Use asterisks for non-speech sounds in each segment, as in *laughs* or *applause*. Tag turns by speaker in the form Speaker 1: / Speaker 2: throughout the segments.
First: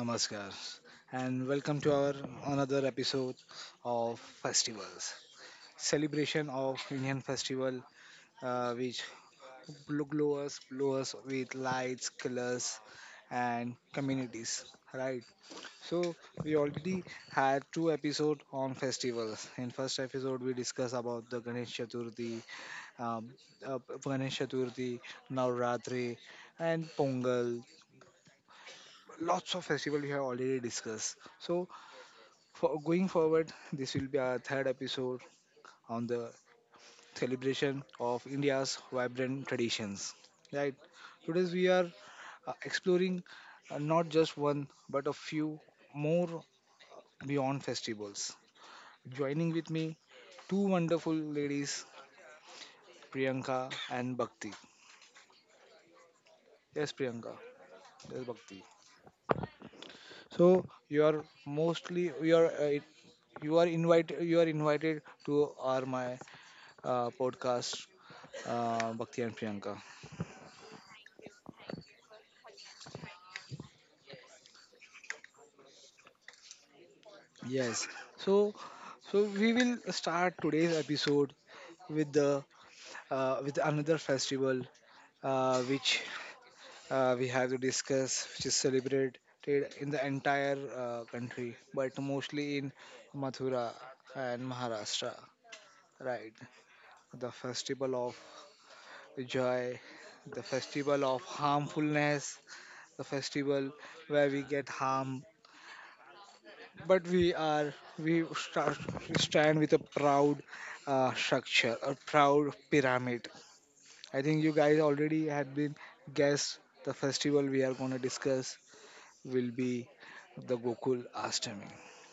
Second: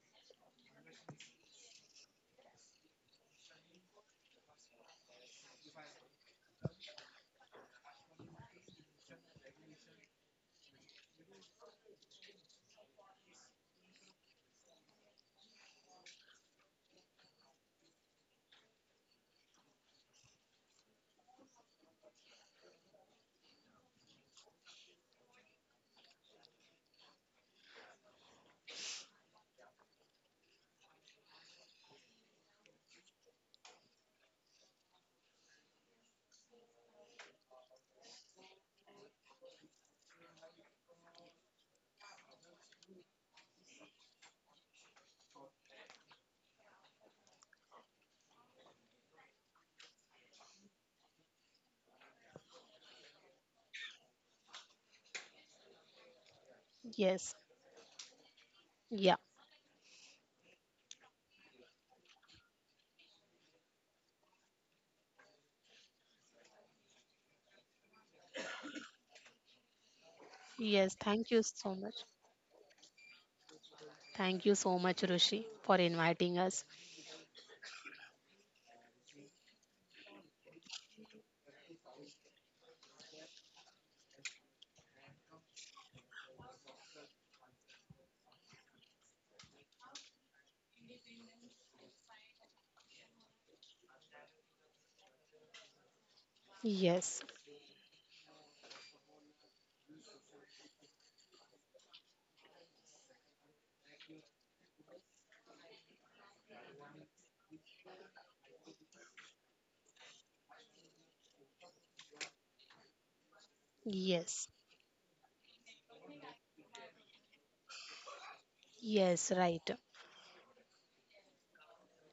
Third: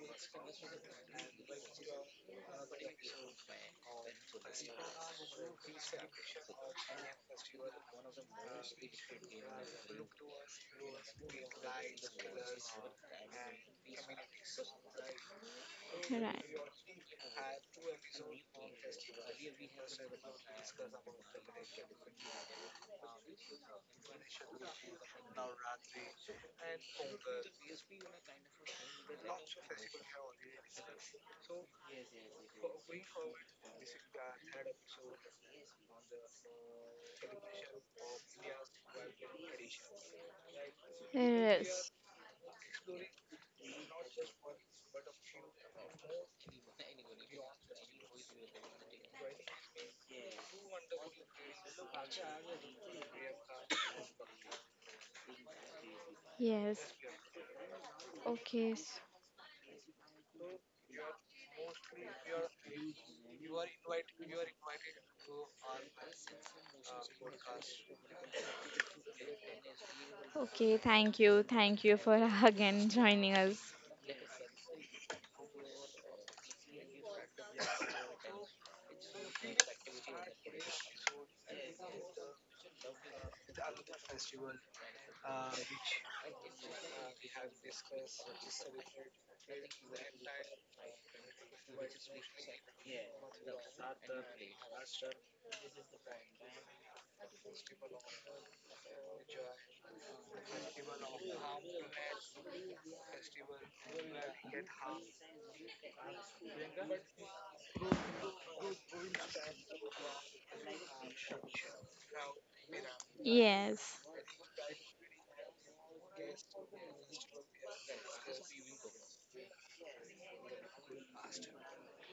Speaker 1: namaskar, and welcome to our another episode of festivals. Celebration of Indian festival, which glow us with lights, colors, and communities. Right. So
Speaker 2: Right.
Speaker 1: we already had two episodes on festivals. In first episode, we discussed about the Ganesh Chaturthi, um, uh, Ganesh Chaturthi, Navratri, and Pongal. Lots of festival we have already discussed, so for going forward this will be our third episode on the celebration of India's vibrant traditions, right? Today we are
Speaker 2: Yes.
Speaker 1: exploring, not just one but a few more beyond festivals. Joining with me two wonderful ladies, Priyanka and Bhakti.
Speaker 2: Yes.
Speaker 1: Yes, Priyanka.
Speaker 3: Yes,
Speaker 1: Yes, Bhakti.
Speaker 2: Okay. s-
Speaker 3: yeah,
Speaker 1: So you are mostly you are invited to our my podcast, Bhakti and Priyanka.
Speaker 2: Okay.
Speaker 3: yes.
Speaker 2: Thank
Speaker 3: Thank you
Speaker 2: you.
Speaker 3: so
Speaker 2: Thank
Speaker 3: much.
Speaker 2: you for *laughs* again joining us.
Speaker 3: Thank you so much, Rishi, for inviting us.
Speaker 1: Yes. So, so, we will start today's episode with the with another festival, which, we have to discuss, which is celebrated in the entire country, but mostly in Mathura and Maharashtra. Right,
Speaker 3: Yes,
Speaker 1: the festival of joy, the festival of harmfulness, the festival where we get harm, but we are we start, we stand with a proud pyramid.
Speaker 2: Yes.
Speaker 1: I think
Speaker 3: yes,
Speaker 1: you guys already had been guessed the festival we are going to discuss
Speaker 3: yes,
Speaker 1: will
Speaker 3: right.
Speaker 1: be the Gokul Ashtami.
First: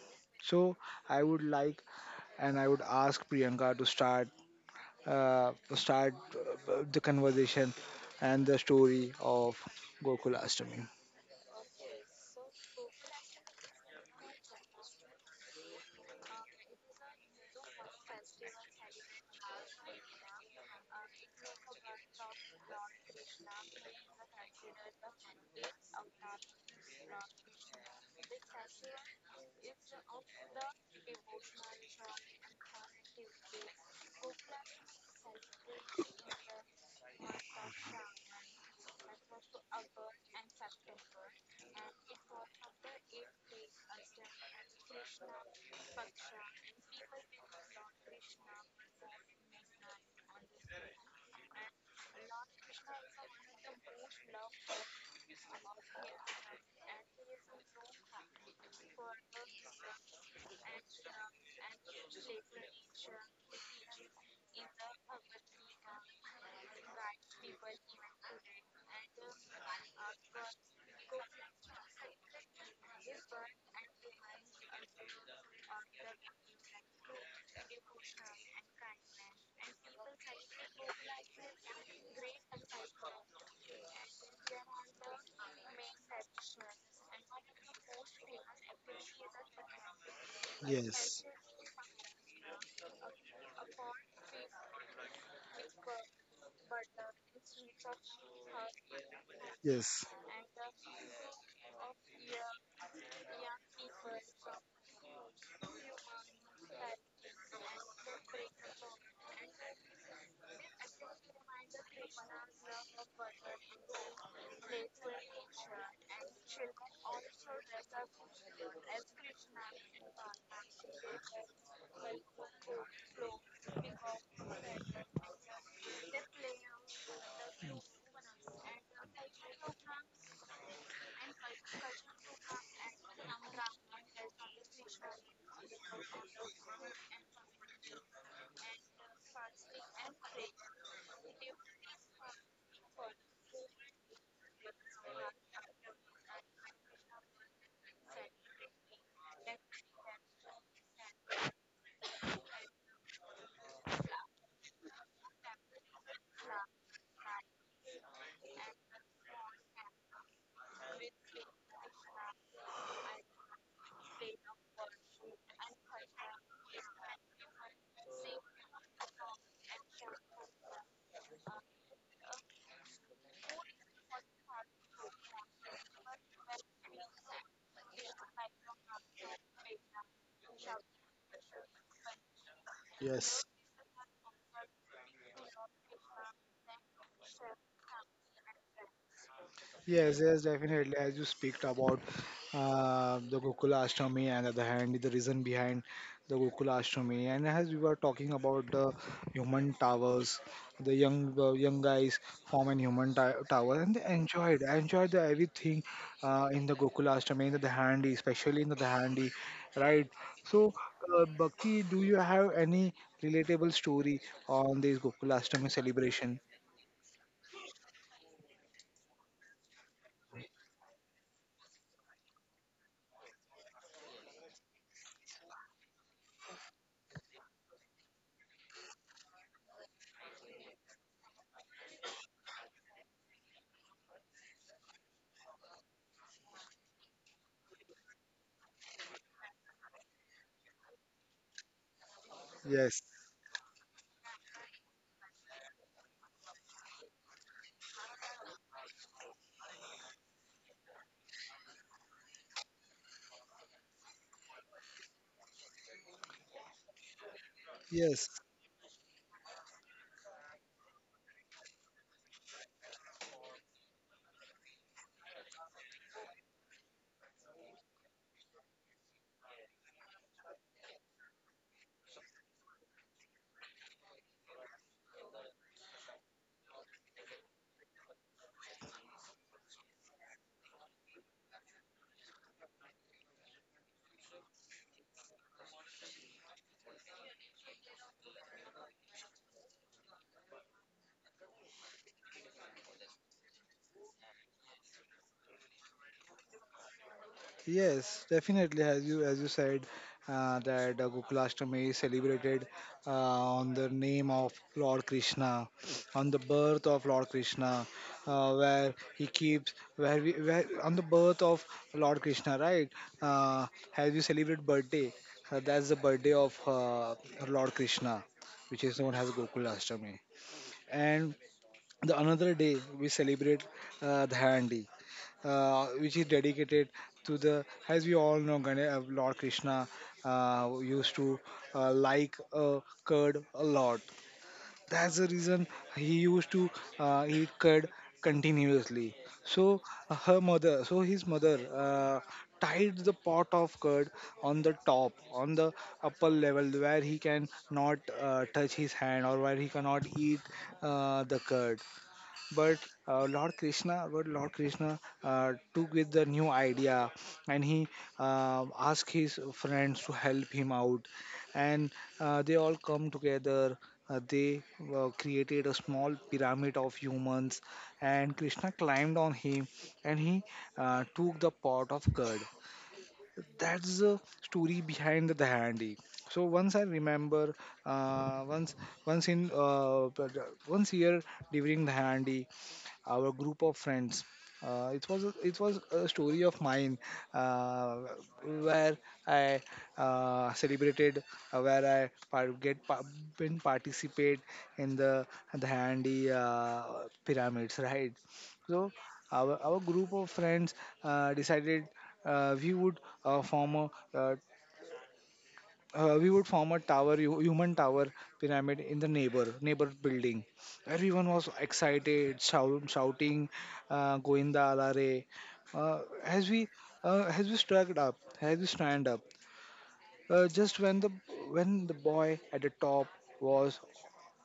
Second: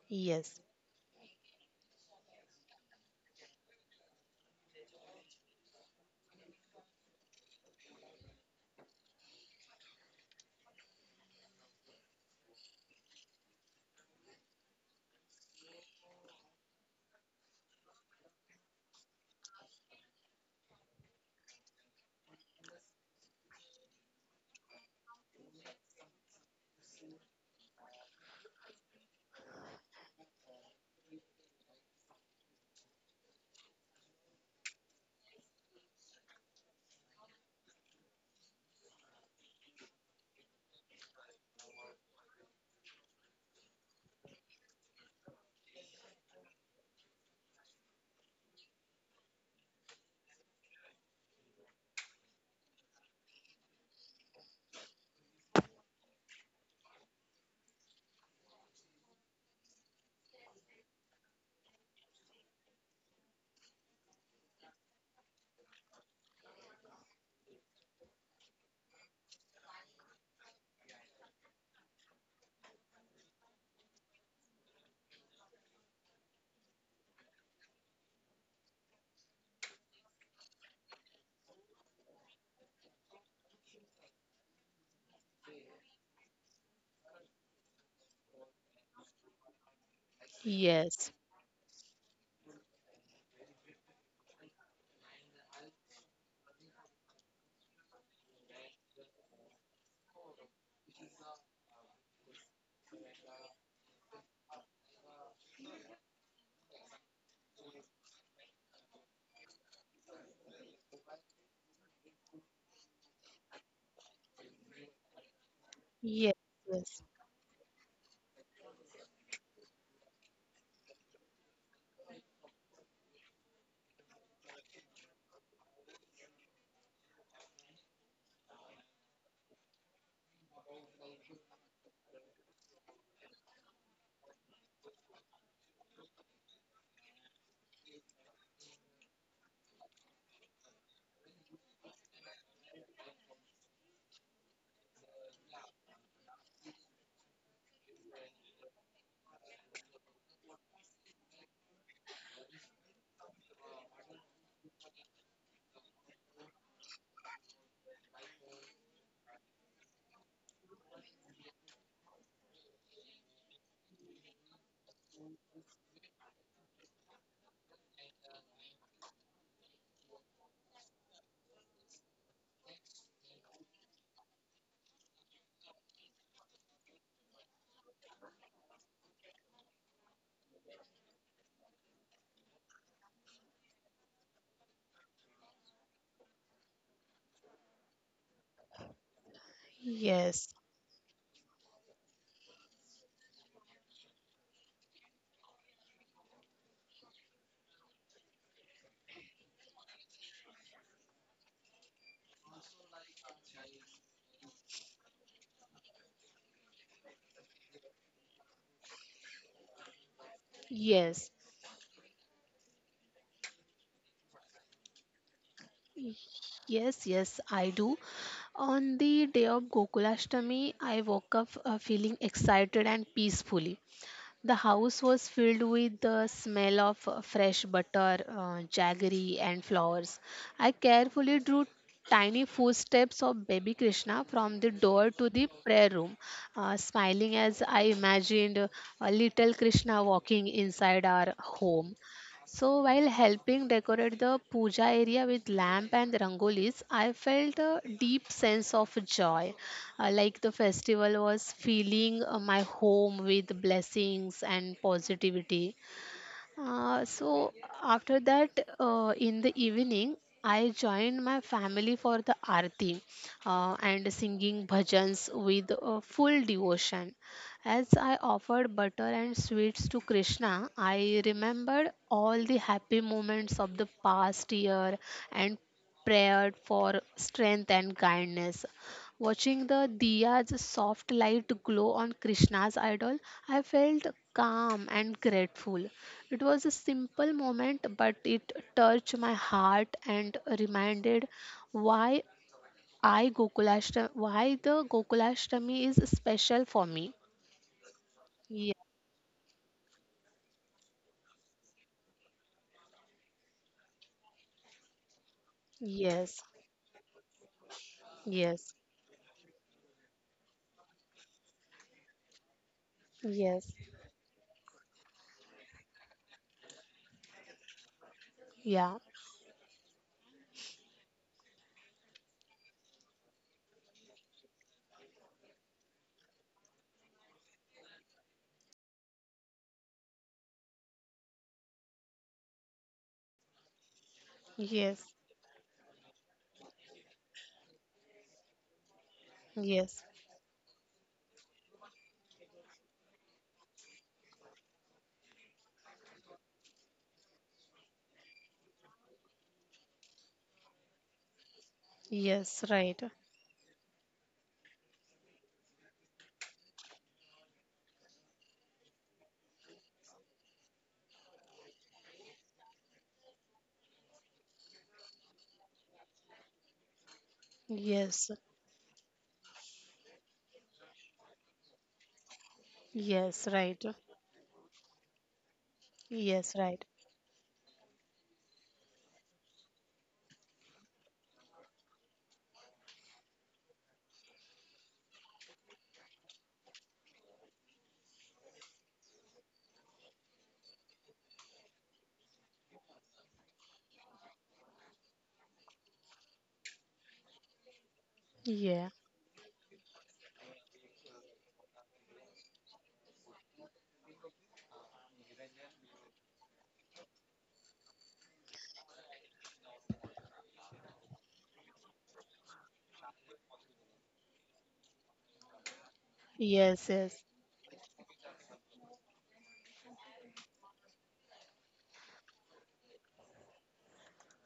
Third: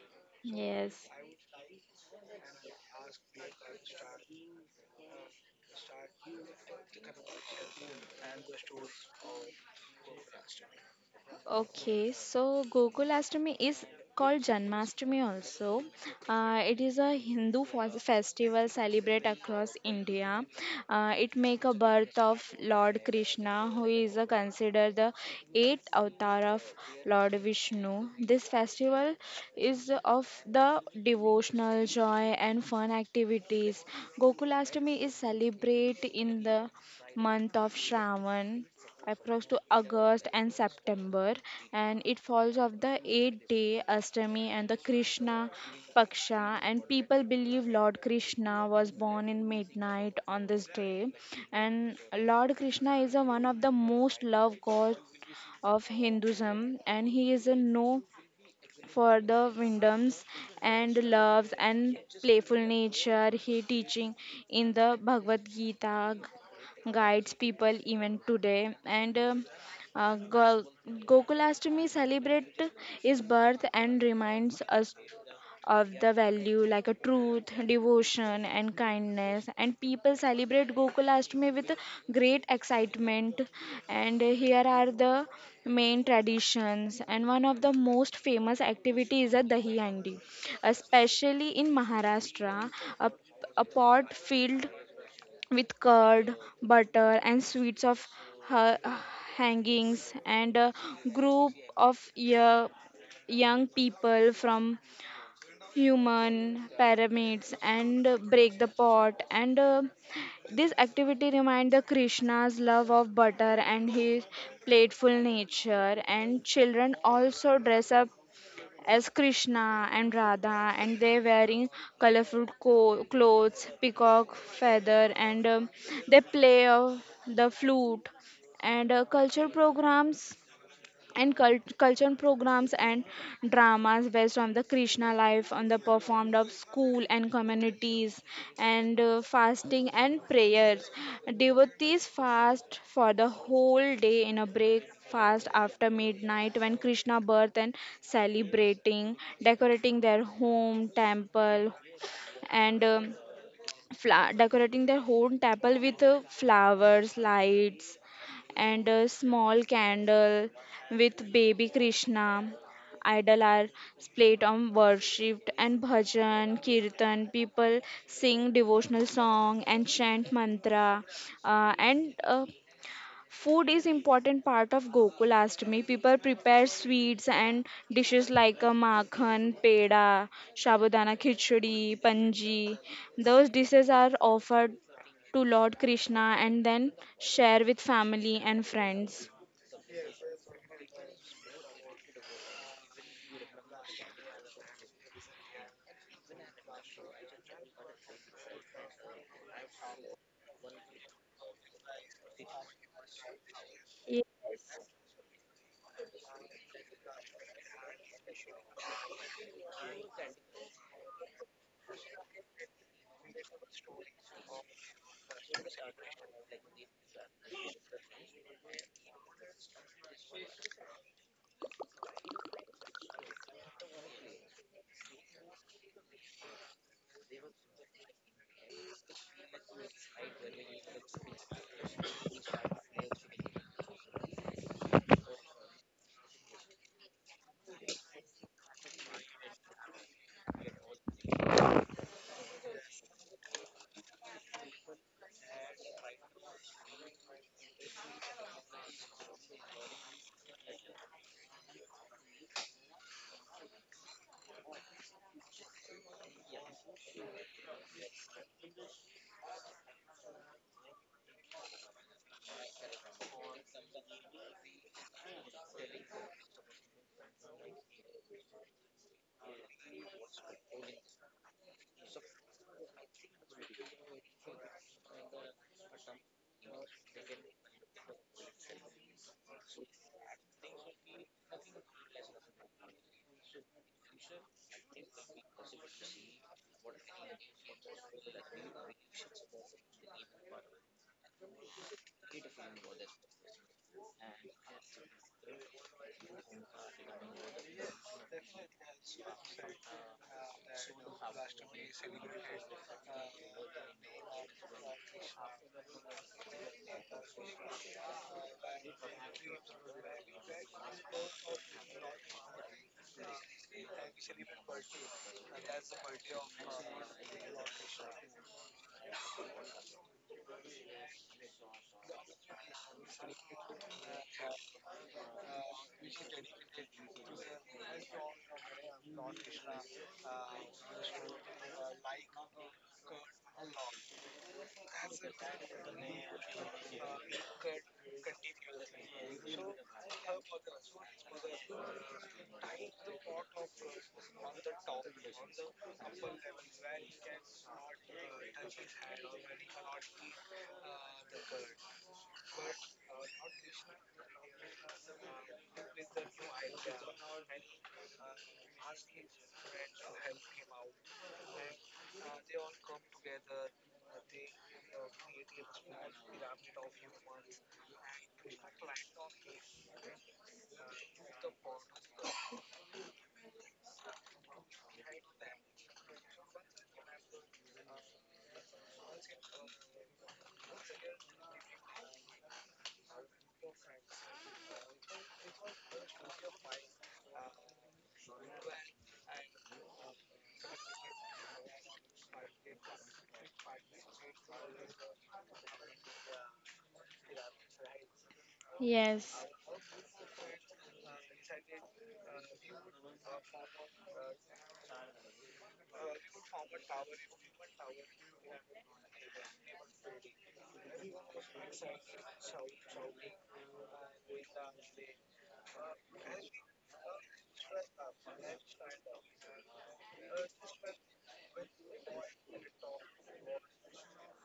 Speaker 3: Yes,
Speaker 1: So
Speaker 2: Yes.
Speaker 1: i would like I would ask Priyanka to start, the conversation and the story of Gokul Ashtami.
Speaker 2: Okay, so Gokulashtami is called Janmashtami also. It is a Hindu festival celebrated across India. It make a birth of Lord Krishna, who is considered the eighth avatar of Lord Vishnu. This festival is of the devotional joy and fun activities. Gokulashtami is celebrated in the month of Shravan approx to August and September, and it falls of the 8 day Ashtami and the Krishna Paksha. And people believe Lord Krishna was born in midnight on this day, and Lord Krishna is a, one of the most loved god of Hinduism, and he is a no for the wisdoms and loves and playful nature he teaching in the Bhagavad Gita guides people even today and uh, Go- Gokulashtami celebrate his birth and reminds us of the value like a truth, devotion, and kindness. And people celebrate Gokulashtami with great excitement. And here are the main traditions. And one of the most famous activity is a dahi handi,
Speaker 3: yes,
Speaker 1: Yes,
Speaker 2: especially in Maharashtra, a, a pot filled with curd, butter, and sweets of ha-
Speaker 1: yes,
Speaker 2: hangings and a group of yeah, young people from human pyramids and break the pot and this activity remind the Krishna's love of butter and his playful nature,
Speaker 3: yes,
Speaker 2: and children
Speaker 3: yes,
Speaker 2: also dress up as Krishna and Radha, and they wearing colorful clothes, peacock feather, and they play the flute and culture programs and dramas based on the Krishna life on the performed of school and communities, and fasting and prayers, devotees fast for the whole day in a break fast after midnight when Krishna birth, and celebrating decorating their home temple and decorating their home temple with flowers, lights, and a small candle with baby Krishna. Idol are played on worshipped and bhajan, kirtan. People sing devotional song and chant mantra, and food is important part of Gokul Ashtami. People prepare sweets and dishes like a makhan, peda, shabudana khichdi, panji.
Speaker 1: yes.
Speaker 2: Those dishes are offered to Lord Krishna and then share with family and friends.
Speaker 1: Yes, yes,
Speaker 3: yes,
Speaker 1: definitely. As you speak about, the Gokula Ashtami and at the hand, the reason behind the Gokula Ashtami, and as we were talking about the human towers, the young guys form an human tower, and they
Speaker 2: Ye-
Speaker 1: enjoyed the everything in the Gokula Ashtami, in the Dahandi, especially in the Dahandi, right? So,
Speaker 3: yes,
Speaker 1: Bhakti, do you have any relatable story on this Gokula Ashtami celebration?
Speaker 3: yes, yes, I do. On the day of Gokulashtami, I woke up feeling excited and peacefully. The house was filled with the smell of fresh butter, jaggery, and flowers. I carefully drew tiny footsteps of baby Krishna from the door to the prayer room, smiling as I imagined a little Krishna walking inside our home. So
Speaker 1: Yes,
Speaker 3: while helping decorate the puja area with lamp and rangolis, I felt a deep sense of joy, like the festival was filling my home with blessings and positivity. So after
Speaker 1: yes.
Speaker 3: that, in the evening, I joined my family for the arti and singing bhajans with full devotion. As I offered butter and sweets to Krishna, I remembered all the happy moments of the past year and prayed for strength and kindness. Watching the diya's soft light glow on Krishna's idol, I felt calm and grateful. It was a simple moment, but it touched my heart and reminded why why the Gokulashtami is special for me.
Speaker 1: Yes,
Speaker 3: Ye-
Speaker 1: definitely. As you said, that Gokulashtami is celebrated uh, on the name of Lord Krishna, on
Speaker 3: Yes,
Speaker 1: the birth of Lord Krishna,
Speaker 3: yes,
Speaker 1: where he keeps where we where on the birth of Lord Krishna, right? Uh,
Speaker 3: yes,
Speaker 1: as we celebrate birthday, that's the birthday of Lord Krishna, which
Speaker 3: yeah,
Speaker 1: is known as Gokulashtami. And the another day we celebrate the handi, which is dedicated to the, as we all know, Lord Krishna used to like curd a lot.
Speaker 3: yes,
Speaker 1: That's the reason he used to eat curd continuously. So
Speaker 3: yes,
Speaker 1: her mother so his mother tied the pot of curd on the top on the upper level where he can not touch his hand, or where he cannot eat the curd.
Speaker 3: yes,
Speaker 1: But
Speaker 3: right,
Speaker 1: Lord Krishna took with the new idea, and he asked his friends to help him out, and they all come together. They created a small pyramid of humans,
Speaker 3: yes,
Speaker 1: and Krishna climbed on him, and he took the pot of curd.
Speaker 3: yes, right,
Speaker 1: That's the story behind the handi. So
Speaker 3: yes,
Speaker 1: once I
Speaker 3: right,
Speaker 1: remember, uh, once once year during the handi our group of friends. It was a story of mine, uh, where I celebrated, where I par- get pa- been participate in the handy pyramids, right?
Speaker 3: yeah,
Speaker 1: So
Speaker 2: Yes.
Speaker 1: our group of friends decided, we would form a we would form a human tower pyramid in the neighbor building. Everyone was excited, shouting goinda alare uh, as we
Speaker 3: yes, yes.
Speaker 1: as we struck up as we stand up, just when the boy at the top was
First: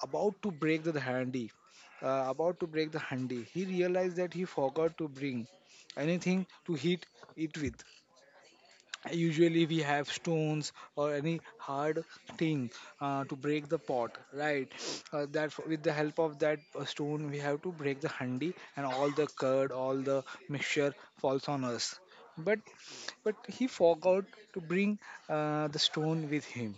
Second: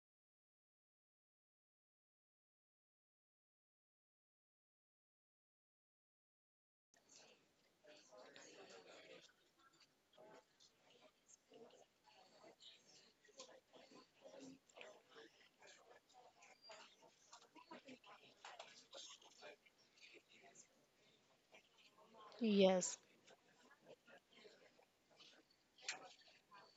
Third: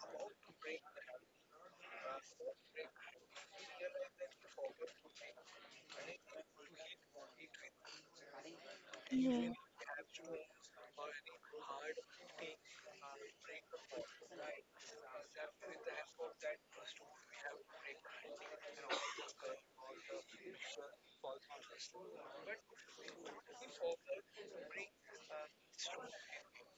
Speaker 1: about to break the handy, he realized that he forgot to bring anything to hit it with.
Speaker 2: Yeah.
Speaker 1: Usually we have stones or any hard thing to break the pot, right? That with the help of that stone we have to break the handi, and all the mixture falls on us. But
Speaker 3: Yes.
Speaker 1: he forgot to bring the stone with him.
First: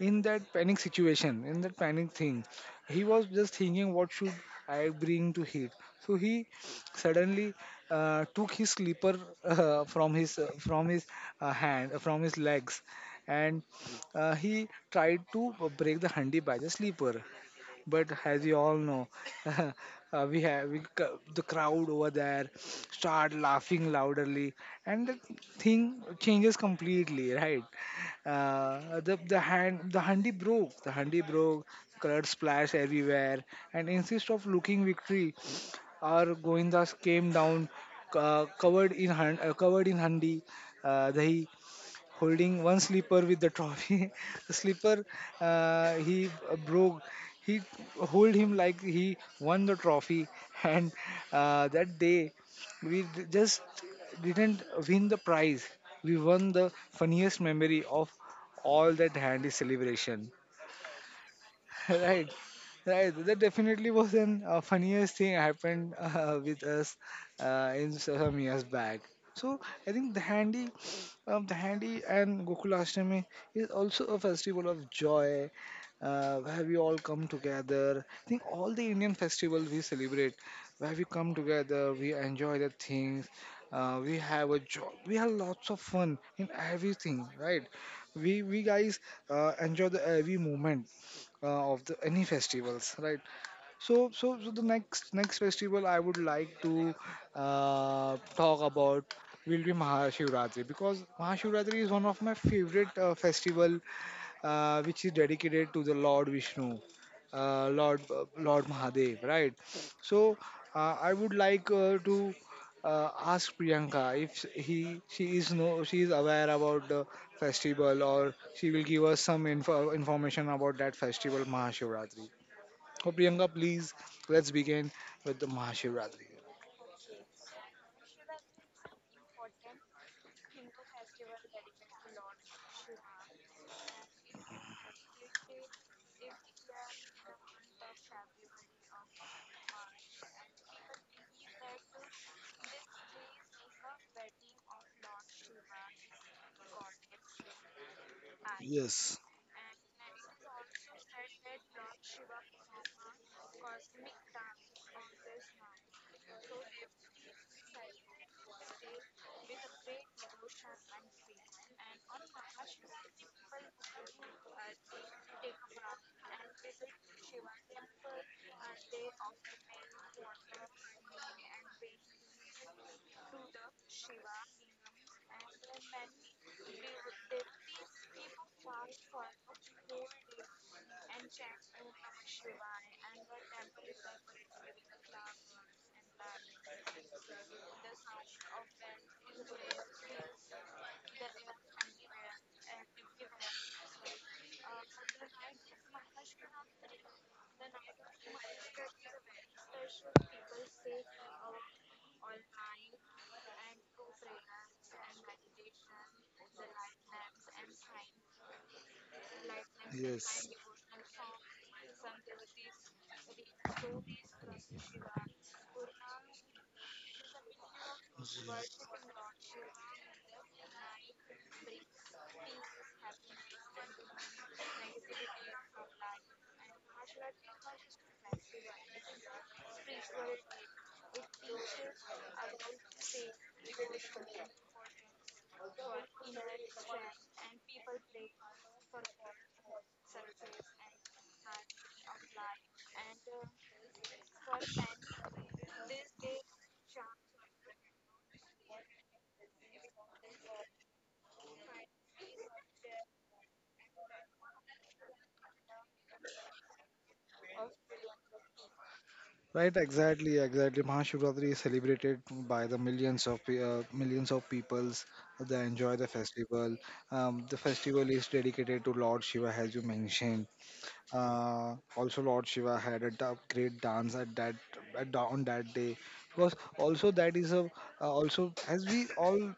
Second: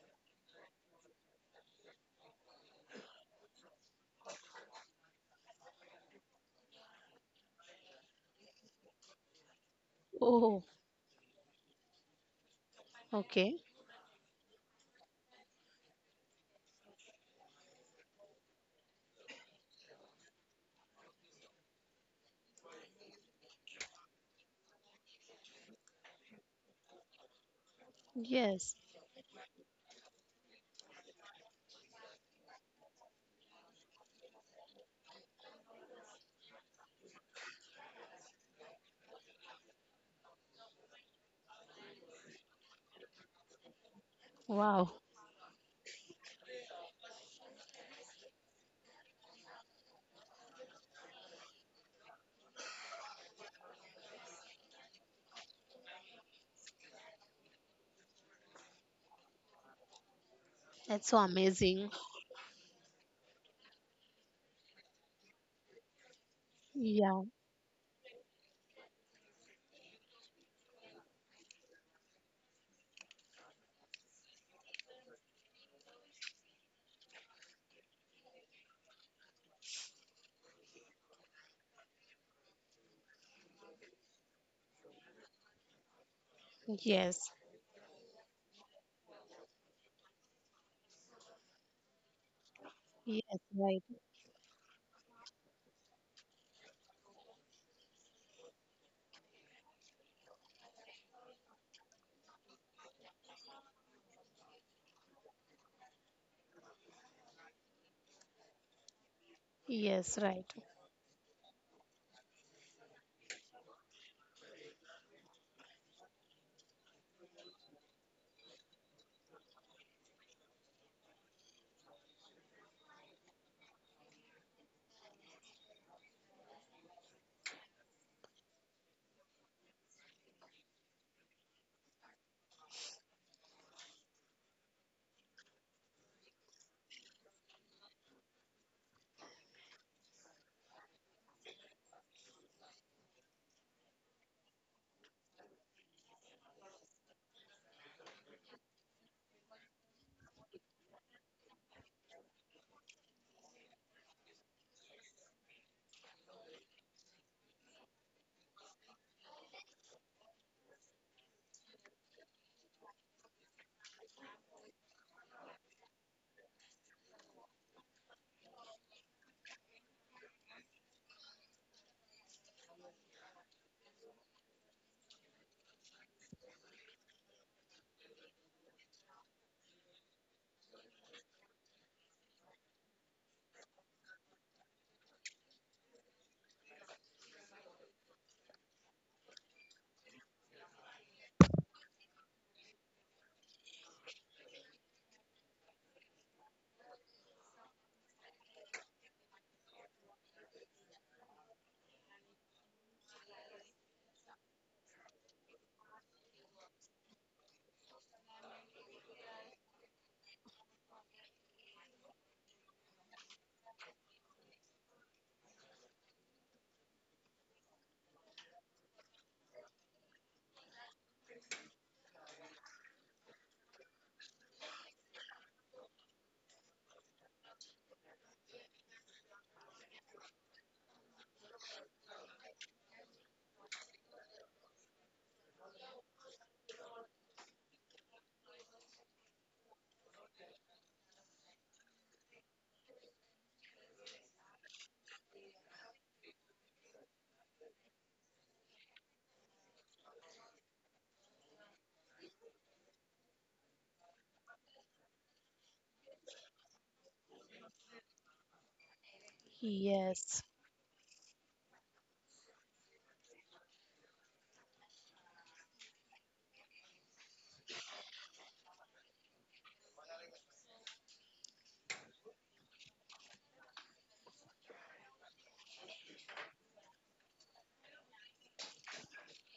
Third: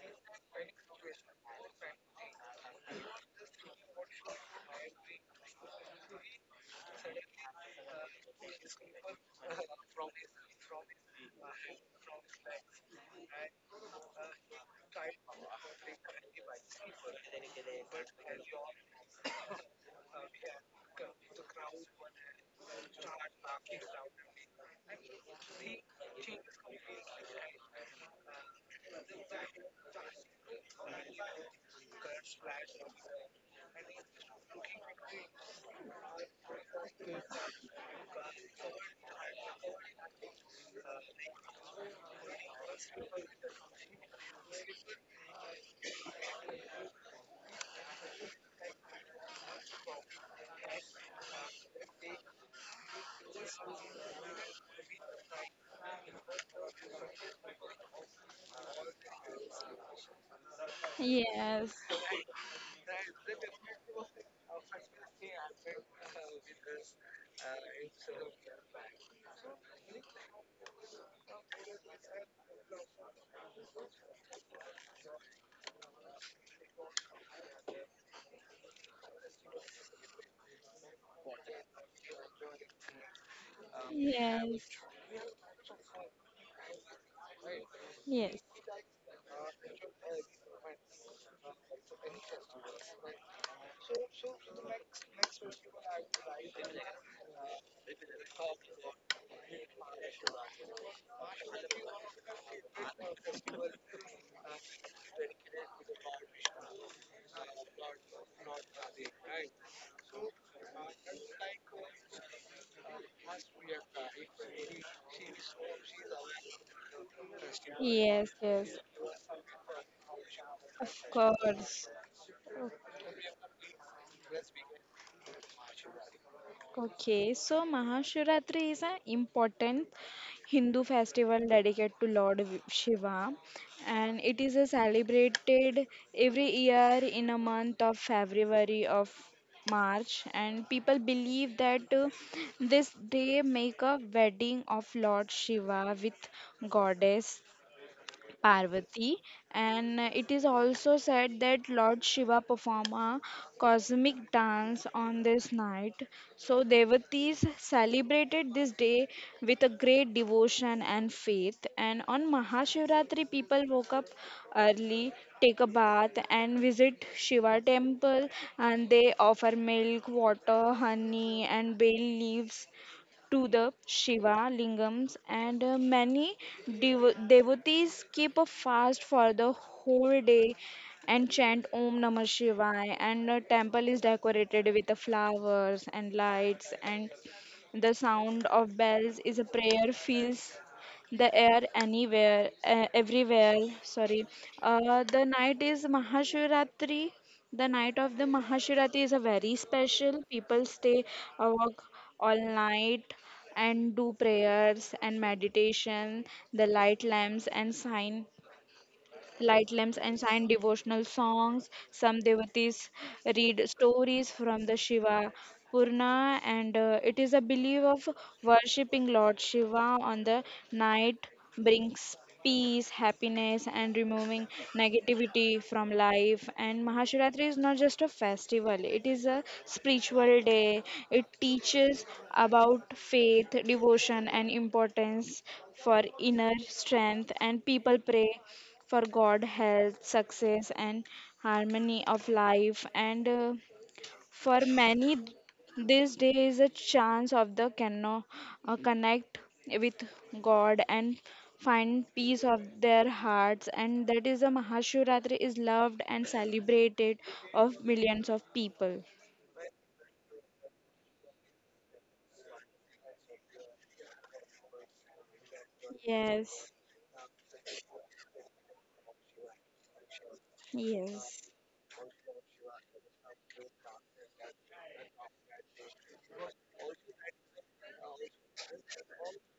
Speaker 1: In that panic thing, he was just thinking, what should I bring to hit? So he suddenly took his slipper,
Speaker 3: Oh,
Speaker 1: from his hand, from his legs,
Speaker 3: okay.
Speaker 1: and he tried to break the handi by the slipper. But as you all know, *laughs* we have we, c- the crowd over there start laughing loudly, and the thing changes completely, right?
Speaker 3: Yes.
Speaker 1: The handi broke, blood splashed everywhere, and instead of looking victory, our goindas came down, covered in handi, dahi, holding one slipper with the trophy. *laughs* The
Speaker 3: Wow.
Speaker 1: slipper he broke. He hold him like he won the trophy, *laughs* and that day we just didn't win the prize. We won the funniest memory of all that handy celebration.
Speaker 3: That's so
Speaker 2: Yes.
Speaker 3: amazing.
Speaker 1: *laughs* Right. Right, that definitely was an funniest thing happened, *laughs* with us
Speaker 3: Yeah.
Speaker 1: in some years back. So I think the handy and Gokulashtami is also a festival of joy, where we all come together. I think all the Indian festivals we celebrate, where we come together, we enjoy the things, we have a
Speaker 2: Yes.
Speaker 1: joy, we have lots of fun in everything,
Speaker 3: Yes.
Speaker 1: right?
Speaker 2: Yes.
Speaker 1: We guys enjoy the every moment of the any festivals, right?
Speaker 3: Yes, right.
Speaker 1: So the next festival I would like to talk about will be Mahashivratri, because Mahashivratri is one of my favorite festival, which is dedicated to the Lord Vishnu, Lord Mahadev, right?
Speaker 3: Yes,
Speaker 1: So
Speaker 3: right.
Speaker 1: I would like to ask Priyanka if he she is no she is aware about the festival,
Speaker 2: Yes.
Speaker 1: or she
Speaker 2: Yes.
Speaker 1: will give us some information about that
Speaker 2: Of
Speaker 1: festival
Speaker 2: course.
Speaker 1: Mahashivratri. So Priyanka, please, let's begin with the Mahashivratri.
Speaker 2: Okay, so Mahashivratri is an important Hindu festival dedicated to Lord Shiva, and it is a celebrated every year in a month of February of March, and people believe that this day make a wedding of Lord Shiva with goddess Parvati,
Speaker 1: Yes.
Speaker 2: and it is also said that Lord Shiva performed a cosmic dance on this night. So, devotees celebrated this day with a great devotion and faith. And on Mahashivratri, people woke up early, take a bath, and visit Shiva temple, and they offer milk, water, honey, and bay leaves to the Shiva lingams, and many devotees keep a fast for the whole day and chant Om Namah Shivaya. And the temple is decorated with the flowers and lights, and the sound of bells is a prayer fills the air anywhere, everywhere, sorry, uh, the night is mahashivratri the night of the Mahashirati is a very special. People stay awake all night and do prayers and meditation. The light lamps and sign Light lamps and sang
Speaker 1: Yes.
Speaker 2: devotional songs. Some devotees read stories from the Shiva Purana, and it is a belief of worshipping Lord Shiva on the night brings peace, happiness, and removing negativity from life. And Mahashivratri is not just a festival, it is a spiritual day. It teaches about faith, devotion, and importance for inner strength. And people pray for God, health, success, and harmony of life. And for many, this day is a chance of connect with God and find peace of their hearts. And that is the Mahashivratri is loved and celebrated of millions of people.
Speaker 1: Right, exactly,
Speaker 3: Yes.
Speaker 1: exactly. Mahashivratri is celebrated by the millions of peoples that enjoy the
Speaker 2: Yes,
Speaker 1: festival. The festival is dedicated to Lord Shiva, as you mentioned.
Speaker 2: yes,
Speaker 1: Also, Lord Shiva had a great dance at that, on that day. Because also that is a also, as we all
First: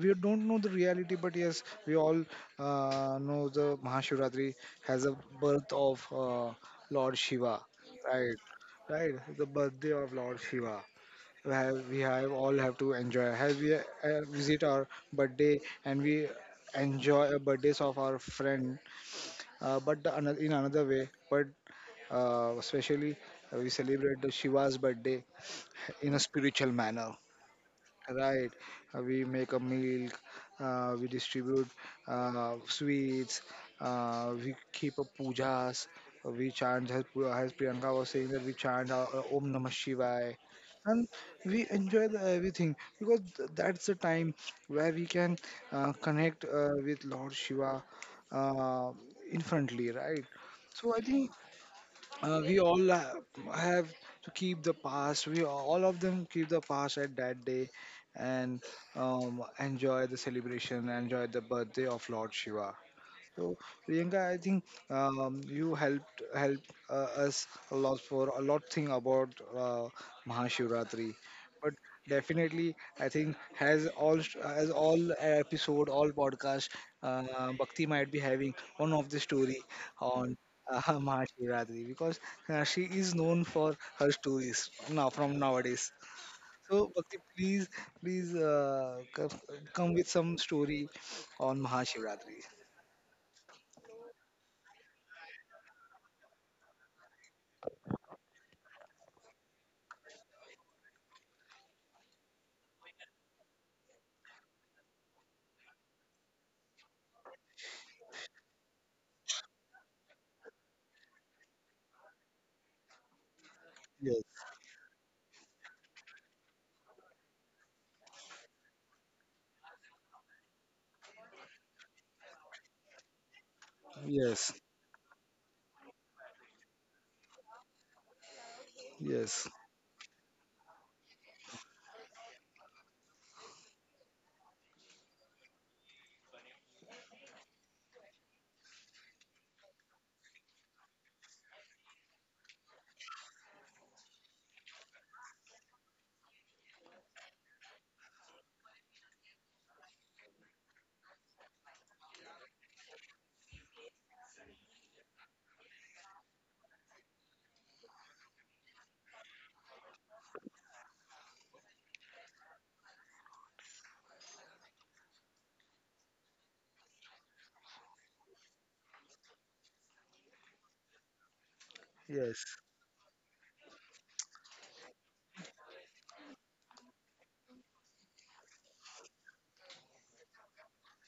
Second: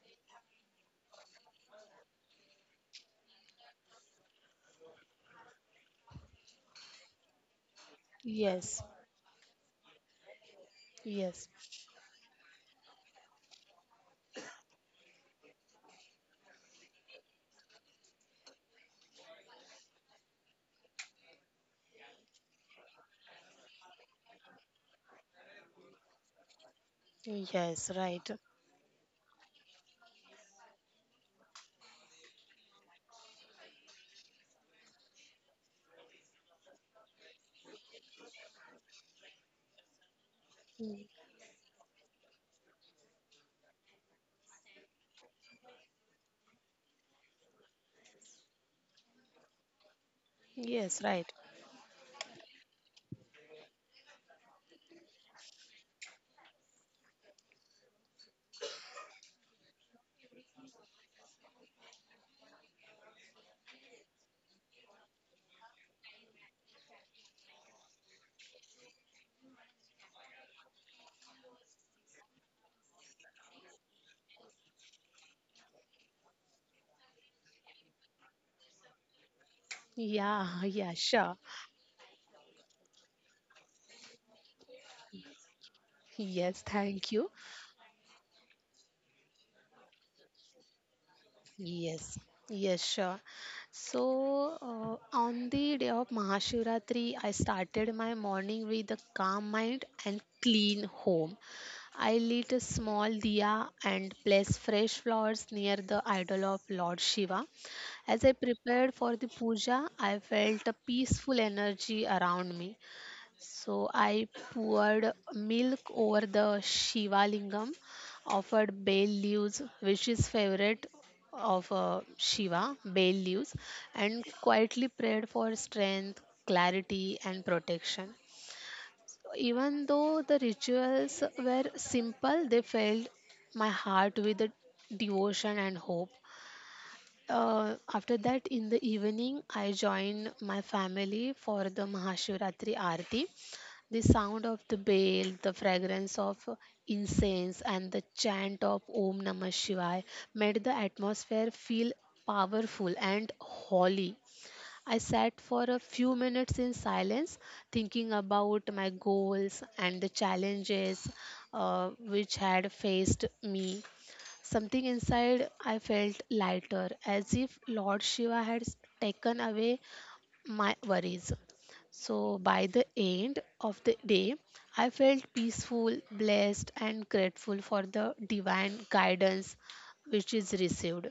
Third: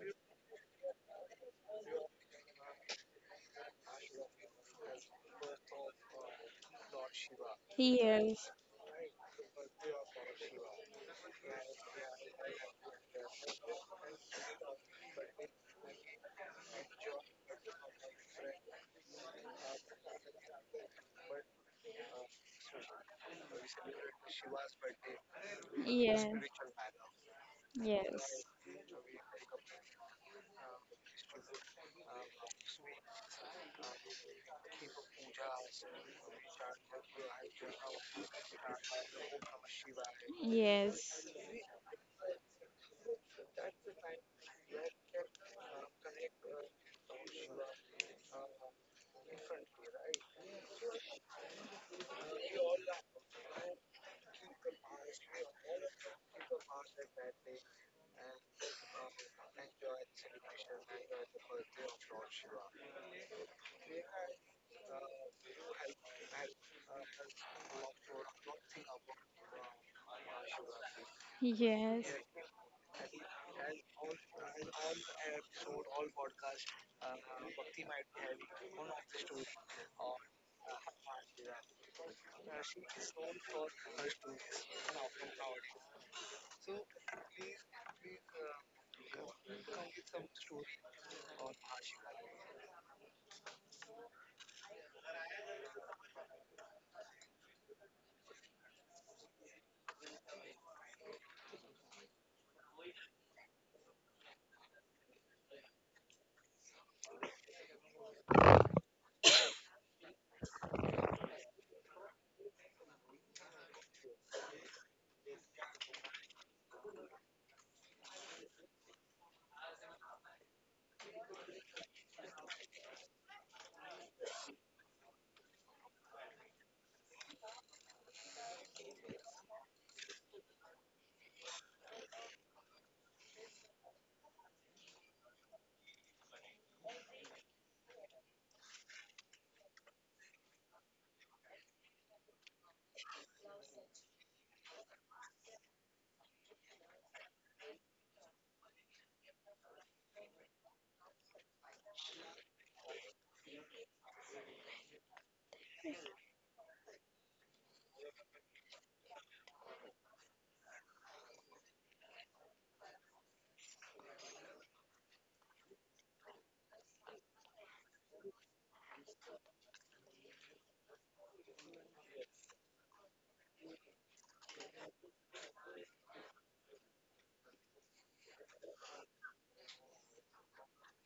Speaker 1: we don't know the reality, but yes, we all know the Mahashivratri has a birth of Lord Shiva, right?
Speaker 2: yes,
Speaker 3: Yes.
Speaker 1: Right, the birthday of Lord Shiva.
Speaker 3: Yes.
Speaker 1: We have all have to enjoy. Have we visit our birthday, and we enjoy the birthdays of our friend, but in another way. But especially we celebrate the Shiva's birthday in a
Speaker 2: yes,
Speaker 1: spiritual manner,
Speaker 3: Yes, right.
Speaker 2: yes,
Speaker 1: right? We make a milk, we distribute sweets, we keep up pujas, we chant, as Priyanka was saying, that we chant Om Namah Shivaya. And
Speaker 2: yes,
Speaker 1: we enjoy everything, because that's the time where we can connect with Lord Shiva uh, infinitely, right? So I
Speaker 3: Yes,
Speaker 1: think
Speaker 3: right.
Speaker 1: we all have to keep the past. We all of them keep the past at that day and enjoy the celebration, enjoy the birthday of Lord Shiva. So, Priyanka, I think you helped us a lot for a lot thing about uh, Mahashivratri. But definitely, I think has all as all episode, all podcast, Bhakti might be having one of the story on
Speaker 3: Yeah, *laughs* yeah,
Speaker 1: *laughs*
Speaker 3: sure.
Speaker 1: Mahashivratri, because she is known for her stories now from nowadays.
Speaker 3: Yes,
Speaker 1: So,
Speaker 3: thank
Speaker 1: Bhakti,
Speaker 3: you.
Speaker 1: please, please come with some story on
Speaker 3: Yes,
Speaker 1: Mahashivratri.
Speaker 3: yes, sure. So, on the day of Mahashivratri, I started my morning with a calm mind and clean home. I lit a small diya and placed fresh flowers near the idol of Lord Shiva. As I prepared for the puja, I felt a peaceful energy around me. So
Speaker 1: Yes.
Speaker 3: I poured milk over the Shiva Lingam, offered bay leaves, which is favorite of Shiva, bay leaves, and
Speaker 1: Yes,
Speaker 3: quietly prayed for strength, clarity, and protection.
Speaker 1: yes,
Speaker 3: Even though the rituals were simple, they filled my heart with devotion and hope. After that, in the evening, I joined my family for the Mahashivratri Aarti. The sound of the bell, the fragrance of incense, and the chant of Om Namah Shivaya made the atmosphere feel powerful and holy. I sat for a few minutes in silence, thinking about my goals and the challenges which had faced me. Something inside I felt lighter, as if Lord Shiva had taken away my worries. So,
Speaker 1: yes,
Speaker 3: by the end of the day, I felt peaceful, blessed, and grateful for the divine guidance which is received.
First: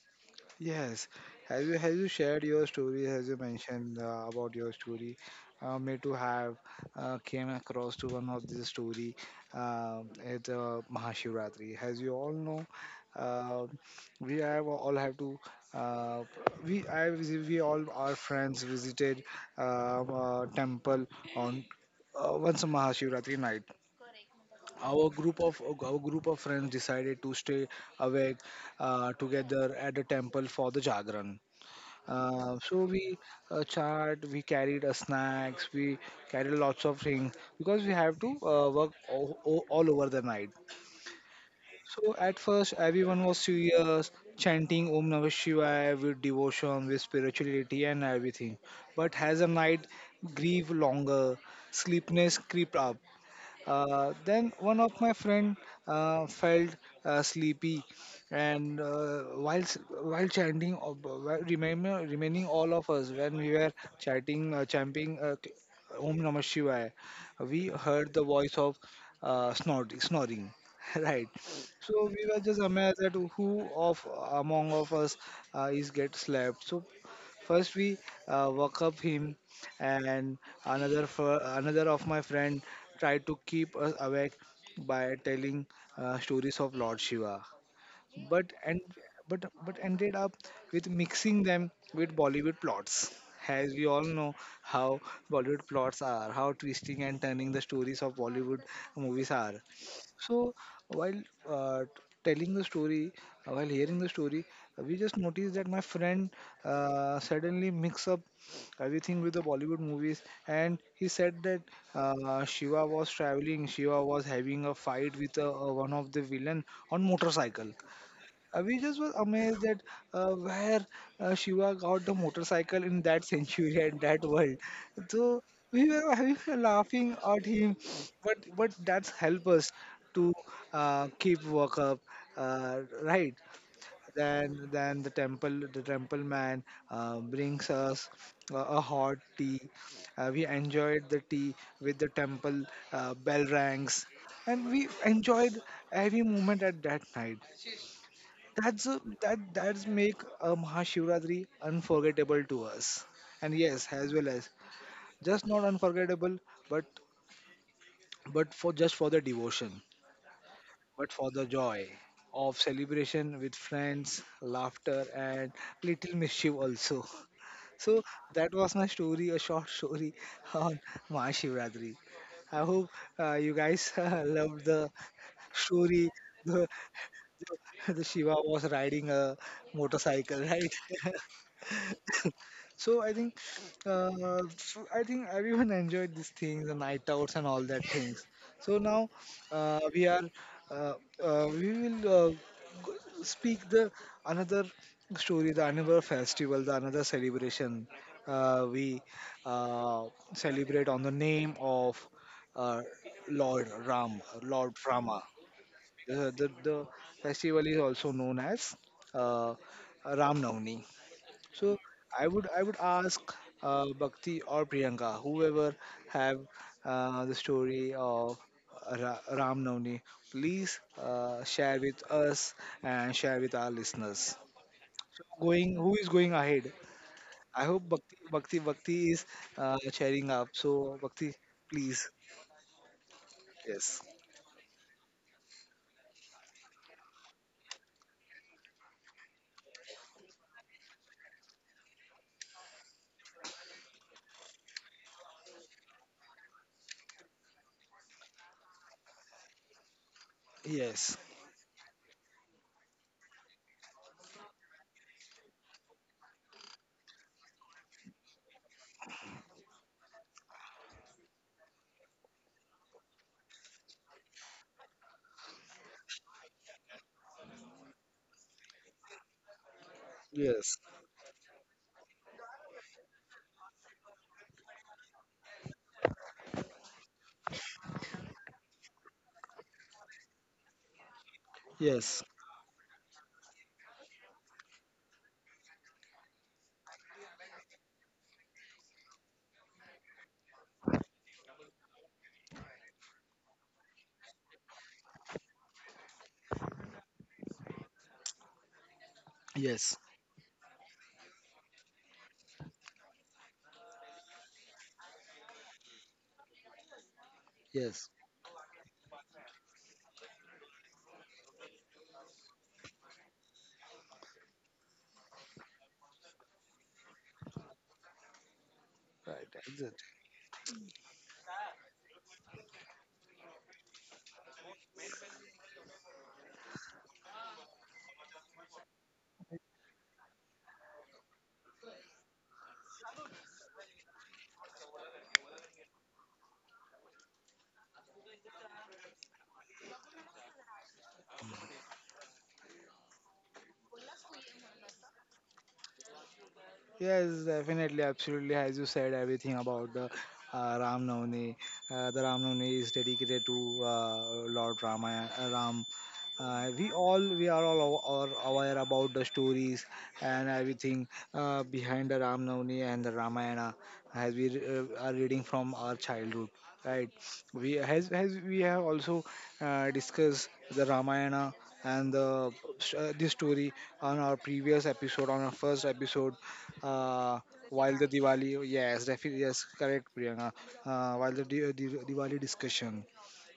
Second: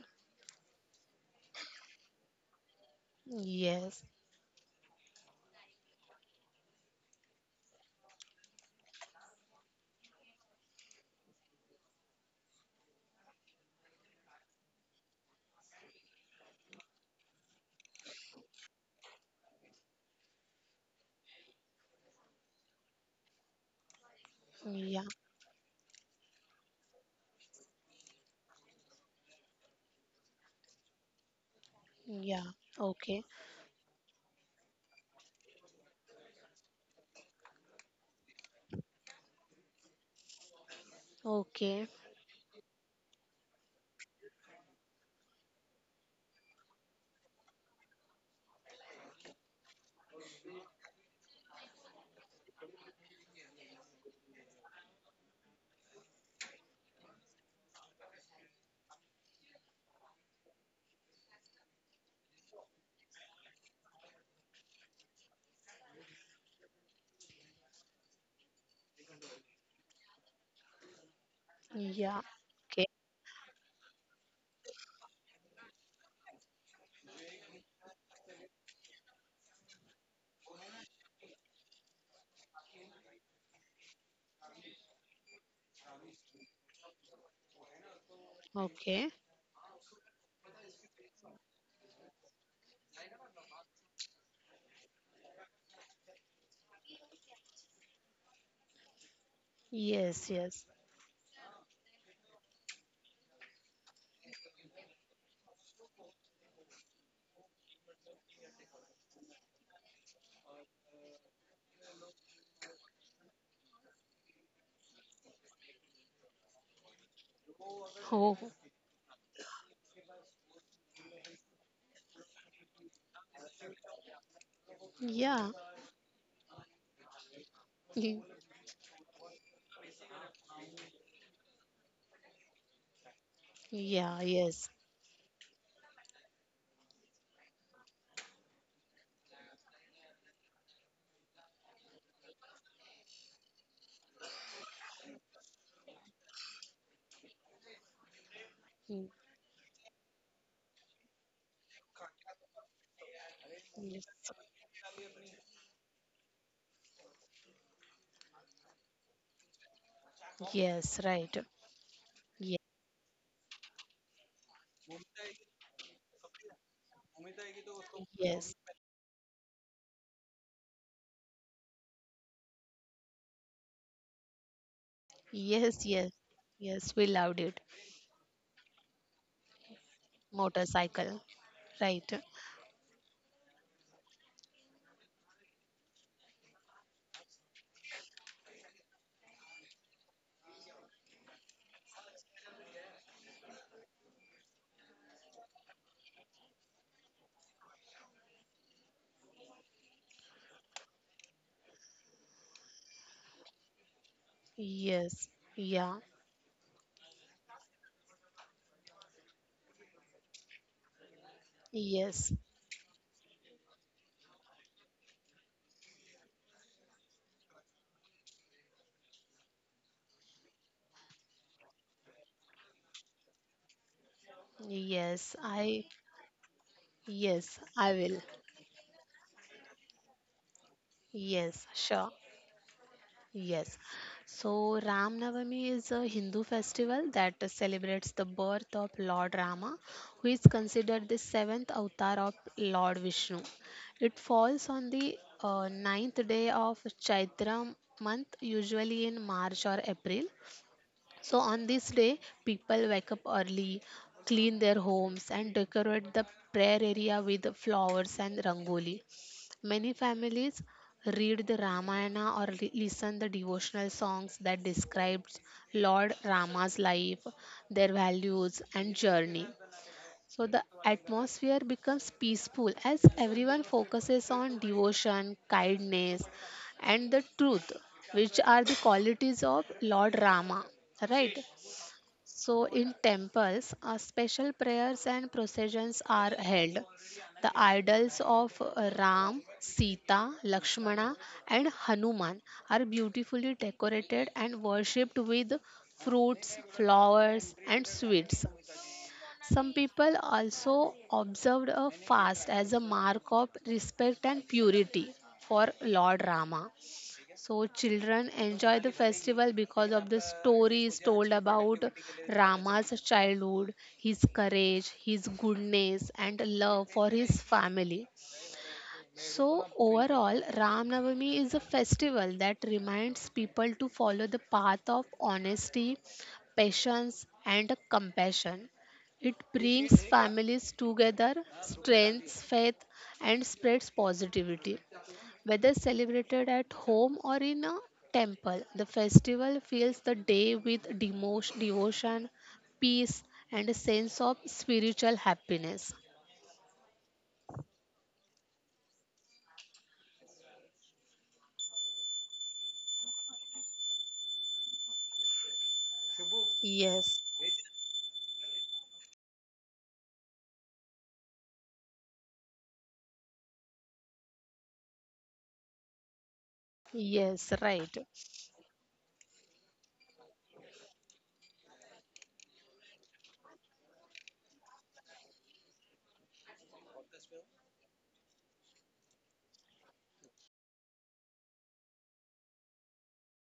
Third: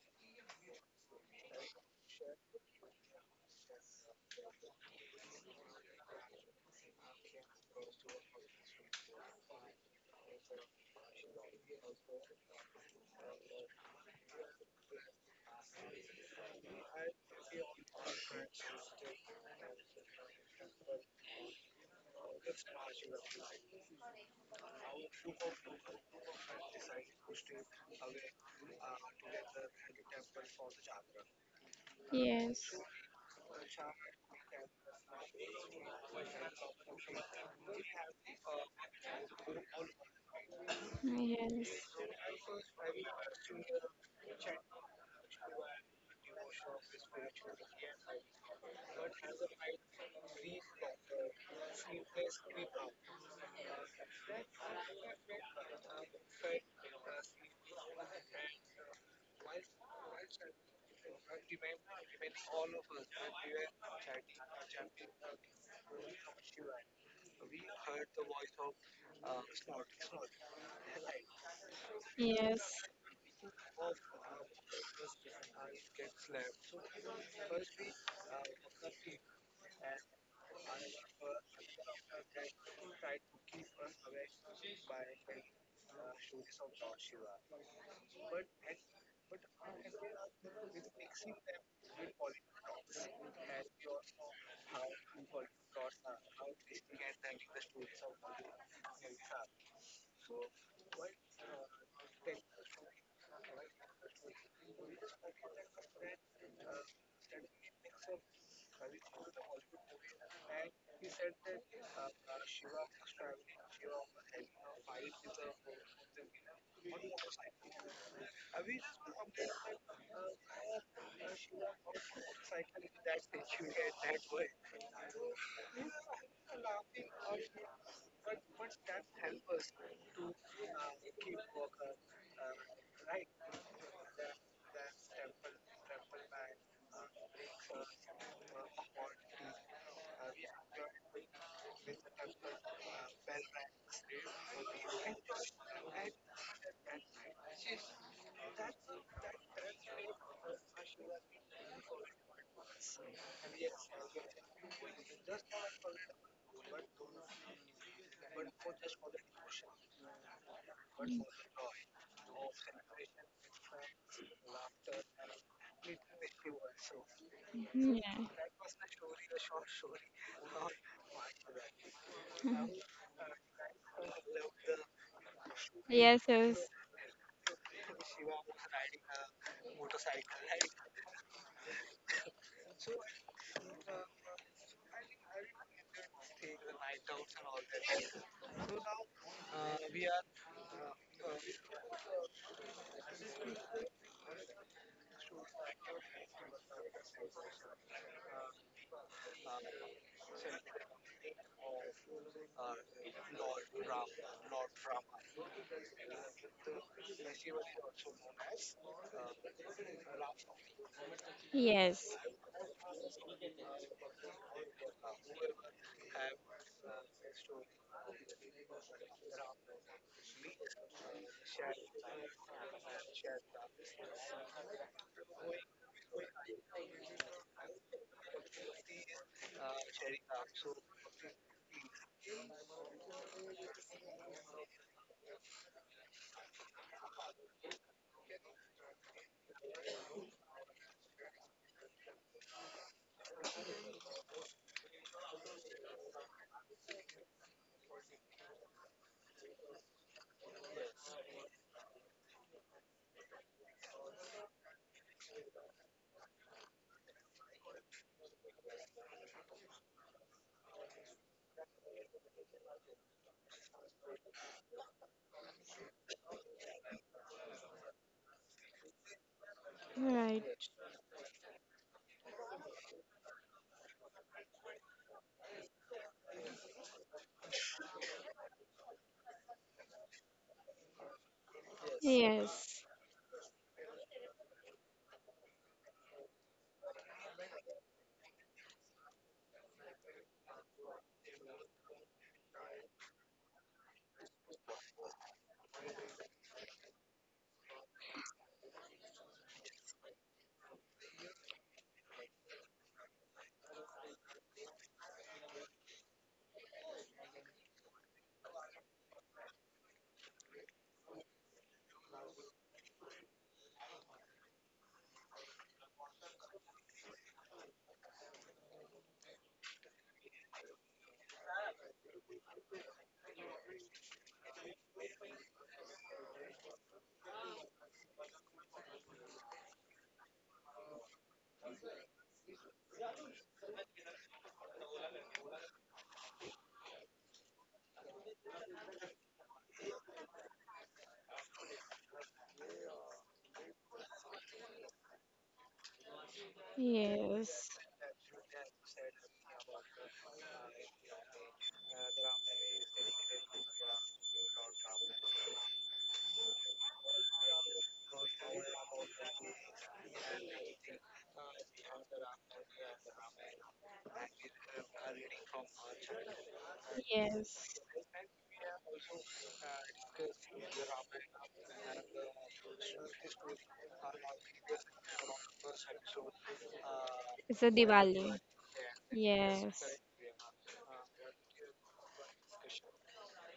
Speaker 1: yes. Have you shared your story? As you mentioned,
Speaker 3: Yes,
Speaker 1: about your story, me too have came across to one of the story at Mahashivratri. As you all know, uh, we have all have to uh, we all our friends visited temple on once a Mahashivratri night.
Speaker 3: yeah,
Speaker 1: Our group of friends decided to stay awake, together at the temple for the jagran,
Speaker 3: yeah,
Speaker 2: yes,
Speaker 1: so
Speaker 3: okay,
Speaker 1: we carried snacks, we carried lots of things, because we have to work all over the night.
Speaker 2: yes,
Speaker 3: okay,
Speaker 1: So
Speaker 2: yes.
Speaker 1: at first everyone was serious, chanting Om Namah Shivaya with devotion, with spirituality and everything. But as the night grew longer, sleepiness crept up. Then one of my friend felt sleepy, and while chanting, while remember remaining all of us when we were chanting, Om Namah Shivaya, we heard the voice of snoring. *laughs* Right, so
Speaker 3: yeah,
Speaker 1: we were just
Speaker 2: Yes.
Speaker 3: okay,
Speaker 1: amazed that who of among of us is get slept. So first we woke up him and another of my friend tried to keep us awake by telling stories of Lord Shiva but and
Speaker 3: okay,
Speaker 1: but but ended up with mixing them with Bollywood plots. As we all know how Bollywood plots are, how twisting and turning the stories of Bollywood movies are.
Speaker 3: yes,
Speaker 1: So
Speaker 3: yes,
Speaker 1: while uh, telling the story, while hearing the story, we just noticed that my friend suddenly mix up everything with the Bollywood movies, and he said that Shiva was traveling, Shiva was having a fight with one of the villain on motorcycle.
Speaker 3: oh,
Speaker 1: We just were amazed that where Shiva got the motorcycle in that century *laughs* and that world. So
Speaker 3: yeah,
Speaker 1: we were laughing at him, but
Speaker 3: *laughs*
Speaker 1: but that's help us to keep work up, right?
Speaker 3: yeah,
Speaker 1: Then
Speaker 3: yes,
Speaker 1: then the temple man brings us a hot tea. We enjoyed the tea with the temple bell rings, and we enjoyed every moment at that night. That's a,
Speaker 3: Mm,
Speaker 1: that that's make a Mahashivratri unforgettable to us, and yes,
Speaker 3: yes,
Speaker 1: as well as just not unforgettable, but but for just for the devotion,
Speaker 3: Yes,
Speaker 1: but for
Speaker 3: right.
Speaker 1: the joy
Speaker 3: Ye-
Speaker 1: of celebration with friends, laughter, and little mischief also. So
Speaker 2: Yeah.
Speaker 1: that
Speaker 3: Yes,
Speaker 1: was my story, a short story on Mahashivratri. I hope you guys *laughs* loved the
Speaker 3: yes,
Speaker 1: story.
Speaker 3: yes,
Speaker 2: Yes, yes.
Speaker 1: The,
Speaker 3: yes, we loved it.
Speaker 1: the Shiva was riding a motorcycle, right? *laughs*
Speaker 3: Motorcycle, right?
Speaker 1: So I think, so I think everyone *laughs* enjoyed these things, the night outs and all that things. So now uh, we are, uh, we will speak the another story, the another festival, the another celebration we uh, celebrate on the name of uh, Lord Ram, Lord Rama.
Speaker 3: Yes, yeah,
Speaker 1: The festival is also known as uh, Ram Navami. So
Speaker 2: Yes.
Speaker 1: I
Speaker 3: yes,
Speaker 1: would I would ask Bhakti or Priyanka, whoever have the story of Ram Navami, please share with us and share with our listeners.
Speaker 3: yes,
Speaker 1: Going,
Speaker 3: I,
Speaker 1: who is going ahead?
Speaker 3: yes,
Speaker 1: I hope
Speaker 3: I
Speaker 1: Bhakti
Speaker 3: will.
Speaker 1: Bhakti Bhakti is cheering up. So Bhakti,
Speaker 3: Yes,
Speaker 1: please.
Speaker 3: sure, yes.
Speaker 1: Yes.
Speaker 3: So, Ram Navami is a Hindu festival that celebrates the birth of Lord Rama, who is considered the seventh avatar of Lord Vishnu. It falls on the ninth day of Chaitra month, usually in March or April.
Speaker 1: Yes.
Speaker 3: So on this day, people wake up early, clean their homes, and decorate the prayer area with flowers and rangoli. Many families read the Ramayana or listen the devotional songs that describes Lord Rama's life, their values and journey.
Speaker 2: Right.
Speaker 3: So the
Speaker 1: Yes.
Speaker 3: atmosphere becomes peaceful as everyone focuses on devotion, kindness, and the truth, which are the qualities of Lord Rama. Right?
Speaker 1: Yes.
Speaker 3: So,
Speaker 2: Yes.
Speaker 3: in temples, special prayers and processions are held. The idols of Ram, Sita, Lakshmana, and Hanuman are beautifully decorated and worshipped with fruits, flowers, and sweets. Some
Speaker 1: Yes.
Speaker 3: people also observed a fast as a mark of respect and purity for Lord Rama. So
Speaker 1: Yes.
Speaker 3: children enjoy the festival because of the stories told about Rama's childhood, his courage, his goodness and love for his family. So
Speaker 1: Right.
Speaker 3: overall Ram Navami is a festival that reminds people to follow the path of honesty, patience and compassion. It brings families together, strengthens faith and spreads positivity. Whether celebrated at home or in a temple, the festival fills the day with devotion, peace, and a sense of spiritual happiness.
Speaker 1: Yes,
Speaker 2: Yes.
Speaker 1: definitely, absolutely. As you said, everything about the Ram Navami. The Ram Navami is dedicated to Lord Rama, Ram. We
Speaker 3: Yes,
Speaker 1: all we are all aw- are aware about the stories and everything behind the Ram Navami and the Ramayana as we are reading from our childhood, right?
Speaker 3: yes,
Speaker 1: We
Speaker 2: Yes.
Speaker 3: right.
Speaker 1: has we have also discussed the Ramayana and the this story on our previous episode, on our first episode uh,
Speaker 2: It's a
Speaker 1: while the
Speaker 2: Diwali.
Speaker 1: Diwali, yes, definitely, yes,
Speaker 2: Yes.
Speaker 1: correct, Priyanka. While the Diwali discussion,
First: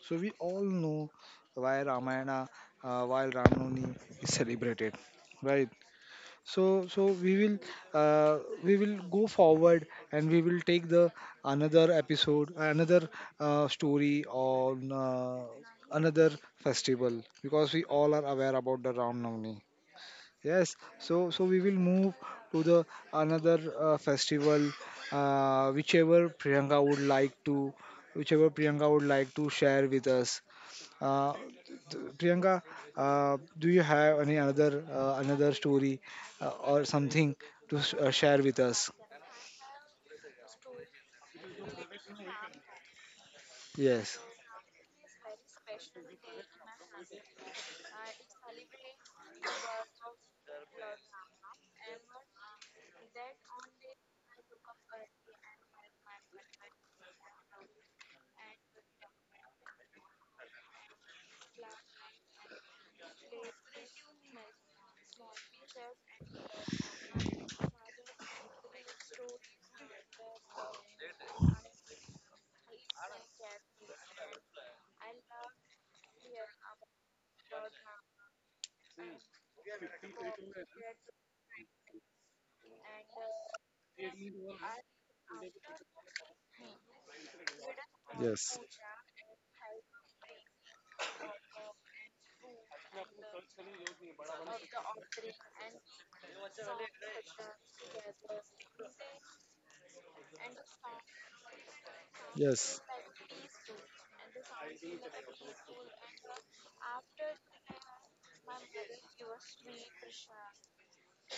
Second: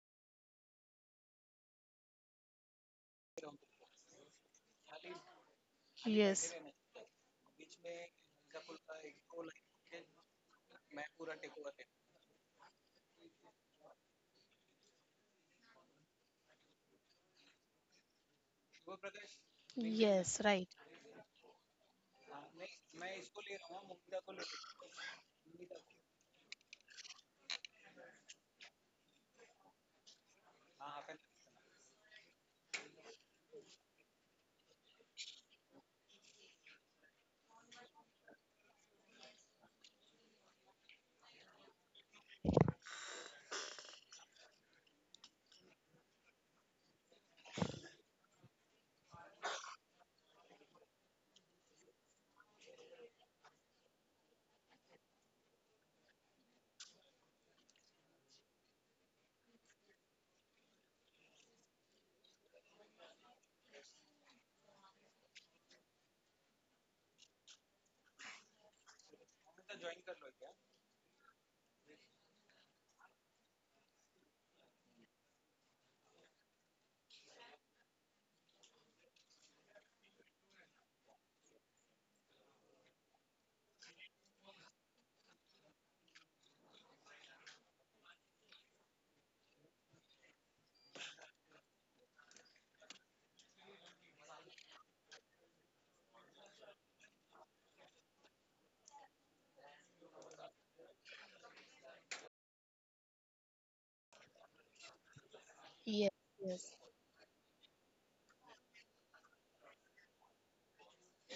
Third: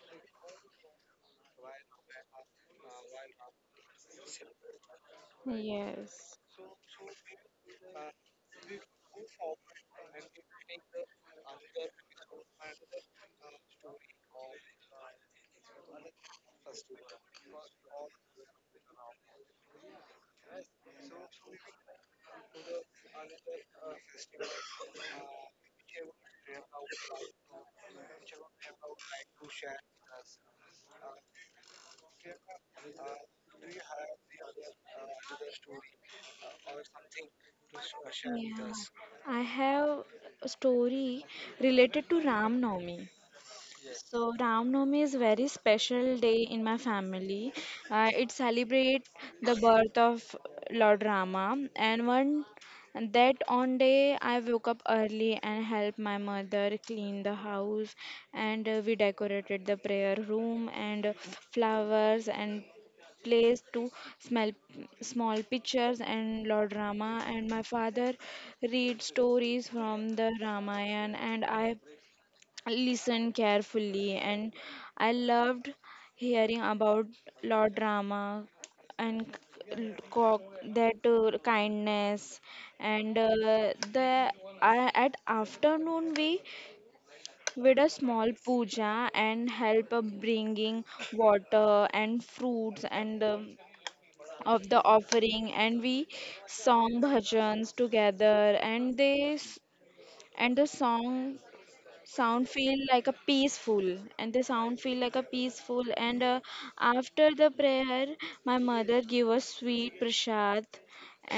Speaker 1: so we all know why Ramayana, while Ramnavami is celebrated, right?
Speaker 2: Yes.
Speaker 3: Yes,
Speaker 1: So, we will go forward and we will take the another episode, another story on another festival because we all are aware about the Ramnavami.
Speaker 3: yes, right.
Speaker 1: Yes, so we will move to the another festival, uh, whichever Priyanka would like to, whichever Priyanka would like to share with us. Uh, Priyanka, do you have any another story or something to share with
Speaker 2: Yeah.
Speaker 1: us?
Speaker 2: I have a story related to Ram Navami.
Speaker 1: Yes,
Speaker 2: So Ram Navami is very special day in my family. It celebrates the birth of Lord Rama, and one and that on day I woke up early and helped my mother clean the house, and we decorated the prayer room and flowers and place to small small pictures and Lord Rama, and my father read stories from the Ramayana, and I listen carefully, and I loved hearing about law drama and cock that kindness and the I at afternoon we did a small
Speaker 1: yes,
Speaker 2: puja and help bringing water and fruits and of the offering, and we sang bhajans together and and the song sound feel
Speaker 1: yes.
Speaker 2: like a peaceful, and the sound feel like a peaceful
Speaker 3: Yes,
Speaker 2: and
Speaker 3: yes,
Speaker 2: after the prayer my mother give us sweet prasad,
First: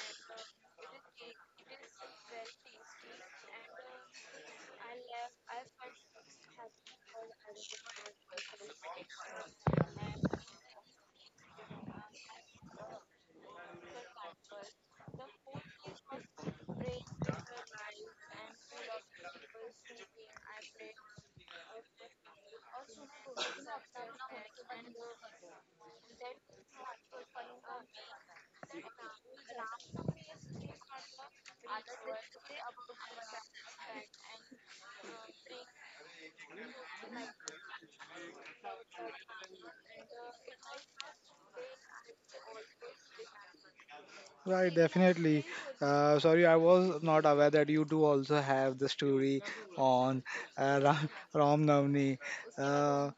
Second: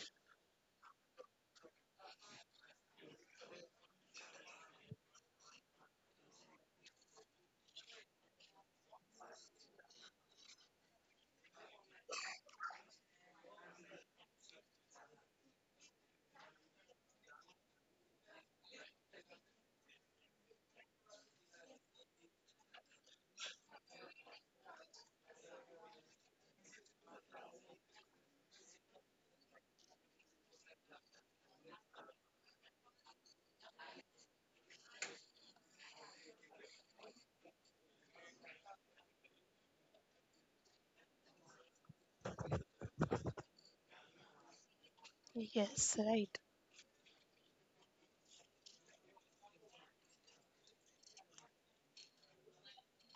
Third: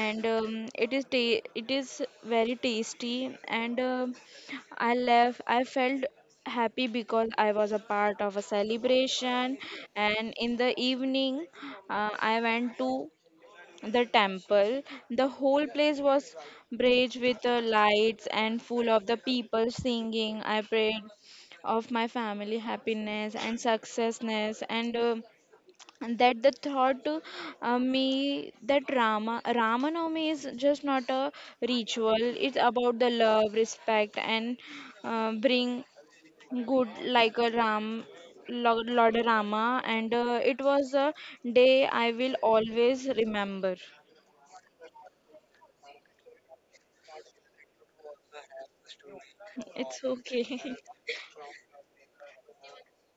Speaker 2: and it is very tasty, and I left I felt happy because I was a part of a celebration, and in the evening I went to the temple. The whole place was bright with the lights and full of the people singing. I prayed of my family happiness and successness and and that the thought to me that Ramanavami is just not a ritual. It's about the love, respect, and bring good like a Ram, Lord Rama. And it was a day I will always remember.
Speaker 1: Right, definitely.
Speaker 3: yes,
Speaker 1: Uh,
Speaker 3: right.
Speaker 1: sorry, I was not aware that you do also have the story
Speaker 2: It's
Speaker 1: on
Speaker 2: okay.
Speaker 1: uh,
Speaker 2: *laughs*
Speaker 1: Ram, Ram Navami. Uh,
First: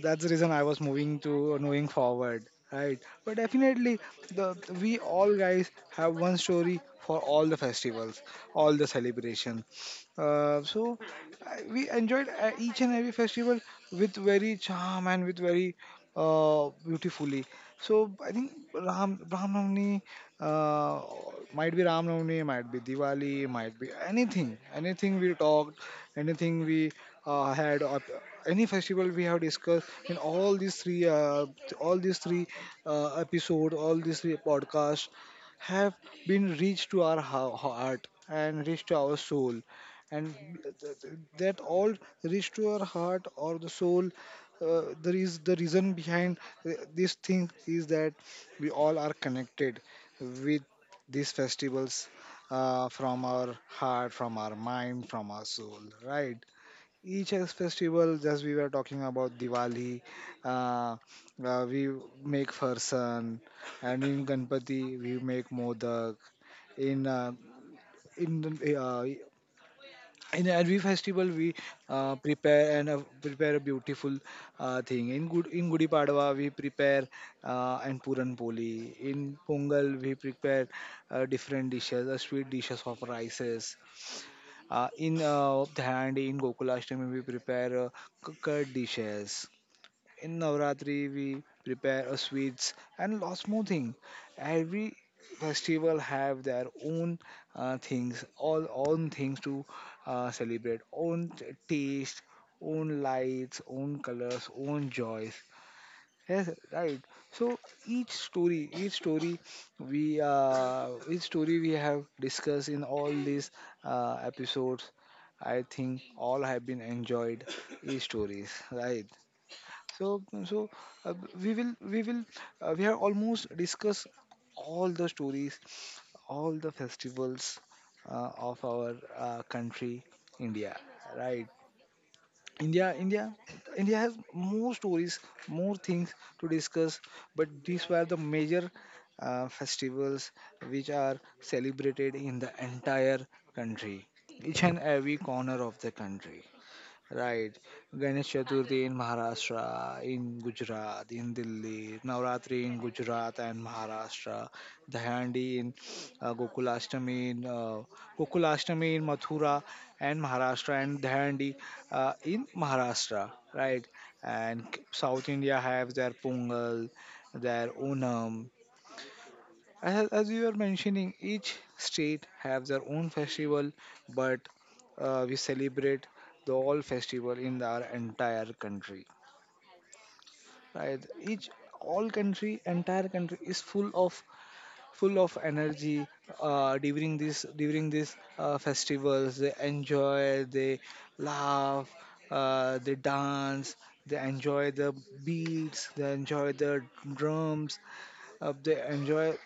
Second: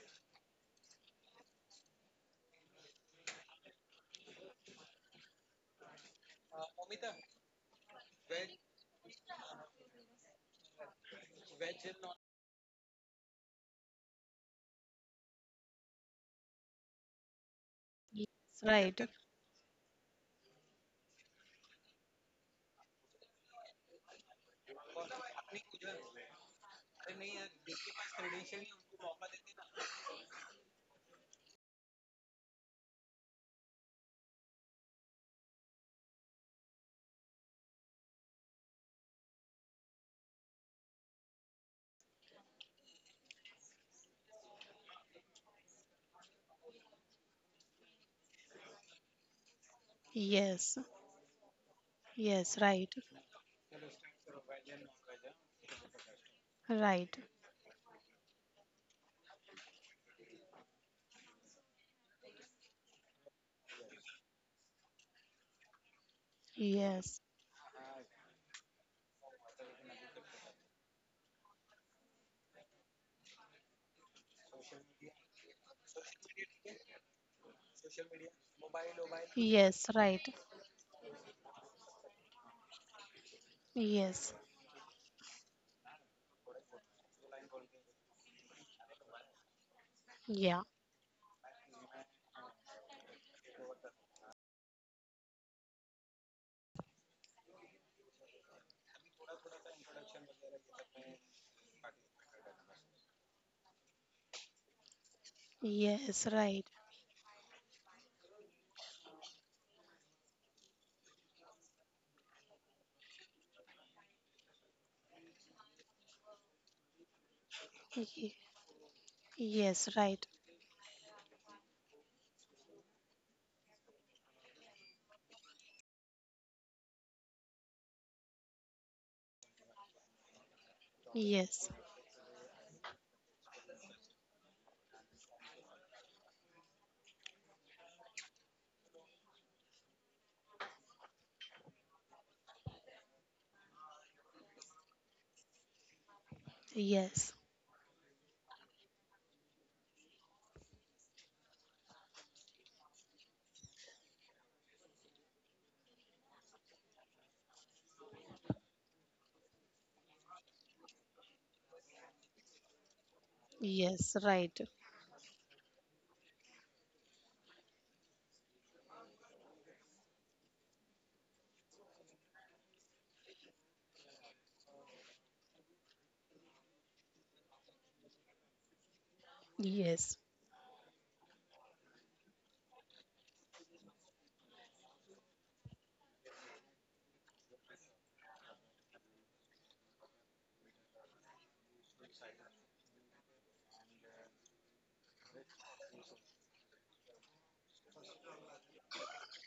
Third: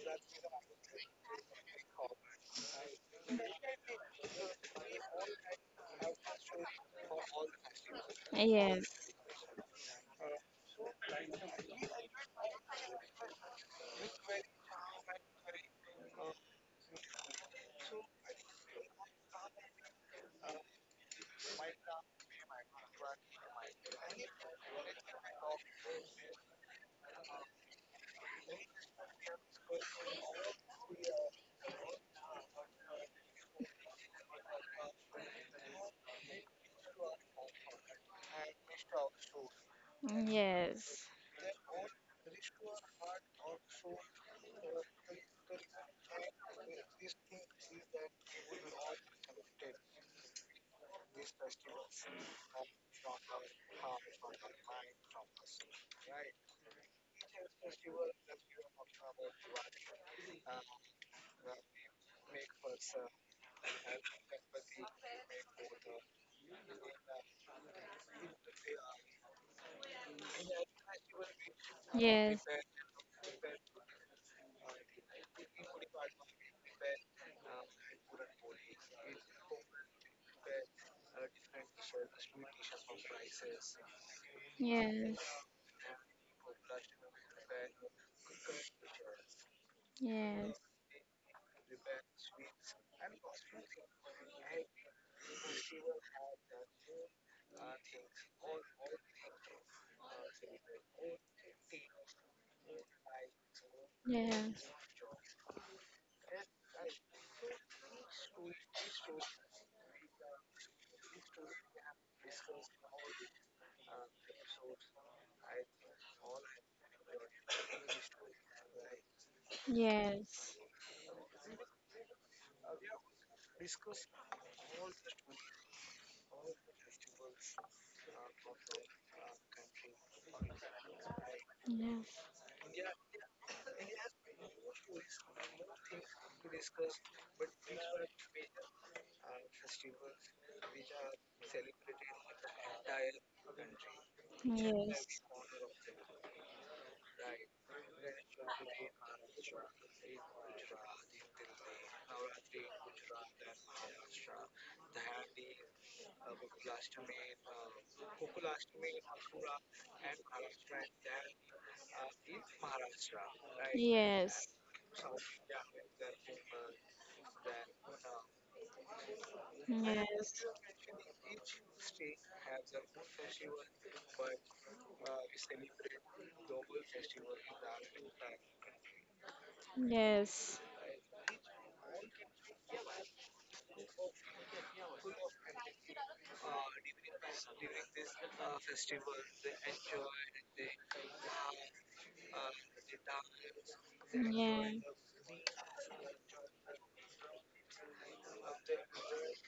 Speaker 1: that's the reason I was moving forward, right? But definitely, the we all guys have one story for all the festivals, all the
Speaker 2: Yes,
Speaker 1: celebration. So we enjoyed each and every festival with very charm and with very beautifully. So
Speaker 3: Yes,
Speaker 1: I think
Speaker 3: right.
Speaker 1: Ram Ram Navami uh, might be Ram Navami, might be Diwali, might be anything, anything we talked, anything we had, or any festival we have discussed in all these three episodes, all these three podcasts have been reached to our heart and reached to our soul, and
Speaker 2: yes,
Speaker 1: that all reached to our heart or the soul. There is the reason behind this thing is that we all are connected with
Speaker 3: Yes,
Speaker 1: these festivals
Speaker 3: yes, right.
Speaker 1: from our heart, from our mind, from our soul, right?
Speaker 3: Right.
Speaker 1: Each as festival, as we were talking about Diwali, uh, we make farsan, and in Ganpati we make modak. In
Speaker 3: Yes,
Speaker 1: uh, in uh, in every festival we
Speaker 2: yes,
Speaker 1: prepare a beautiful thing in good in gudi padwa we prepare and puran poli in
Speaker 3: yes,
Speaker 1: pongal we
Speaker 3: right.
Speaker 1: prepare different dishes sweet dishes of rices
Speaker 3: Yes,
Speaker 1: in
Speaker 2: yes,
Speaker 1: dhandi in gokulashtami we prepare curd dishes in
Speaker 2: yes,
Speaker 3: yeah.
Speaker 1: Navratri, we prepare a sweets and lot smoothing. Every festival have their own things, all own things to celebrate, own taste, own lights, own colors,
Speaker 2: yes,
Speaker 1: own joys.
Speaker 3: Yes,
Speaker 1: Yes,
Speaker 3: right.
Speaker 1: right. So each story, each story each story we have discussed in all these episodes. I think all have been enjoyed. Each
Speaker 3: Ye-
Speaker 1: stories, right?
Speaker 3: Yes,
Speaker 1: so
Speaker 3: right.
Speaker 2: yes,
Speaker 1: so uh, we will we will we have almost discussed all the stories all the festivals of our country India, right?
Speaker 3: Yes,
Speaker 2: yes,
Speaker 1: india india India has more stories, more things to discuss, but these were the major festivals which are celebrated in the entire country, each
Speaker 2: yes,
Speaker 1: and every
Speaker 2: yes,
Speaker 1: corner of the country.
Speaker 3: yes,
Speaker 1: Right. Ganesh Chaturthi in Maharashtra, in Gujarat, in Delhi, Navratri in Gujarat and Maharashtra, Dahandi in uh, Gokulashtami in uh, Gokulashtami in Mathura and Maharashtra and Dahandi in Maharashtra,
Speaker 2: yes,
Speaker 1: right?
Speaker 3: yes,
Speaker 2: yes,
Speaker 3: right.
Speaker 1: And South India have their Pongal, their Onam, as we were mentioning, each state have their own festival, but we celebrate the all festival in our entire country.
Speaker 3: Yes,
Speaker 1: Right? Each all country, entire country is full of energy during these festivals. They enjoy, they laugh, they dance, they
Speaker 2: yeah,
Speaker 1: enjoy the beats, they enjoy the drums, they enjoy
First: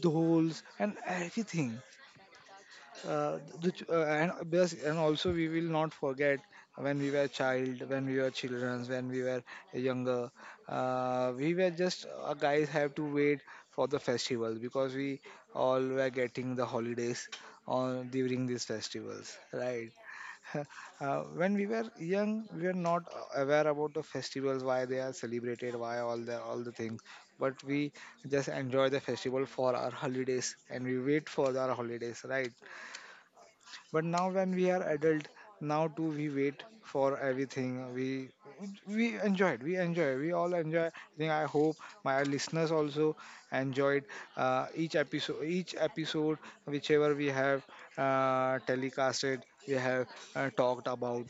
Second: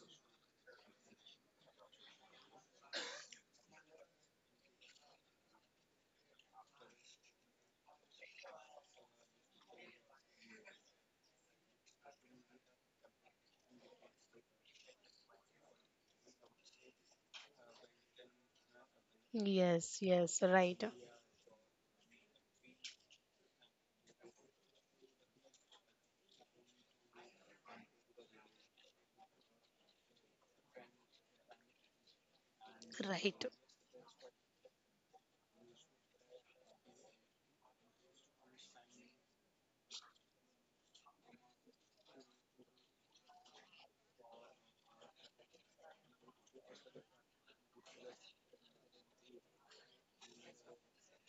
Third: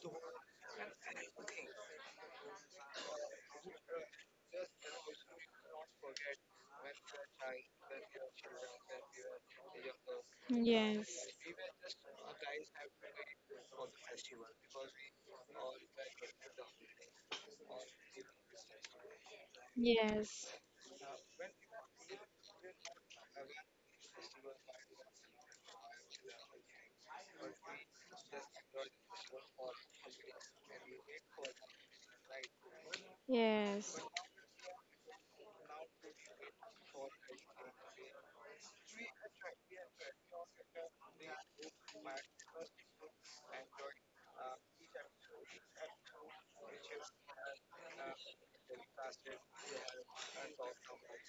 Speaker 1: the holes and everything, and because, and also we will not forget when we were children when we were younger,
Speaker 2: yes,
Speaker 1: we were just guys have to wait for the festivals because we all were getting the holidays on during these festivals, right?
Speaker 3: yes,
Speaker 2: yes,
Speaker 3: yes,
Speaker 2: yes,
Speaker 3: right.
Speaker 1: *laughs* When we were young we were not aware about the festivals, why they are celebrated, why all the things, but we just enjoy the festival for our holidays and we wait for our holidays, right?
Speaker 3: Right.
Speaker 2: yes.
Speaker 1: But now when we are adult, now too we wait for everything. We all enjoy. I think, I hope my listeners also enjoyed each episode whichever we have telecasted, we have talked about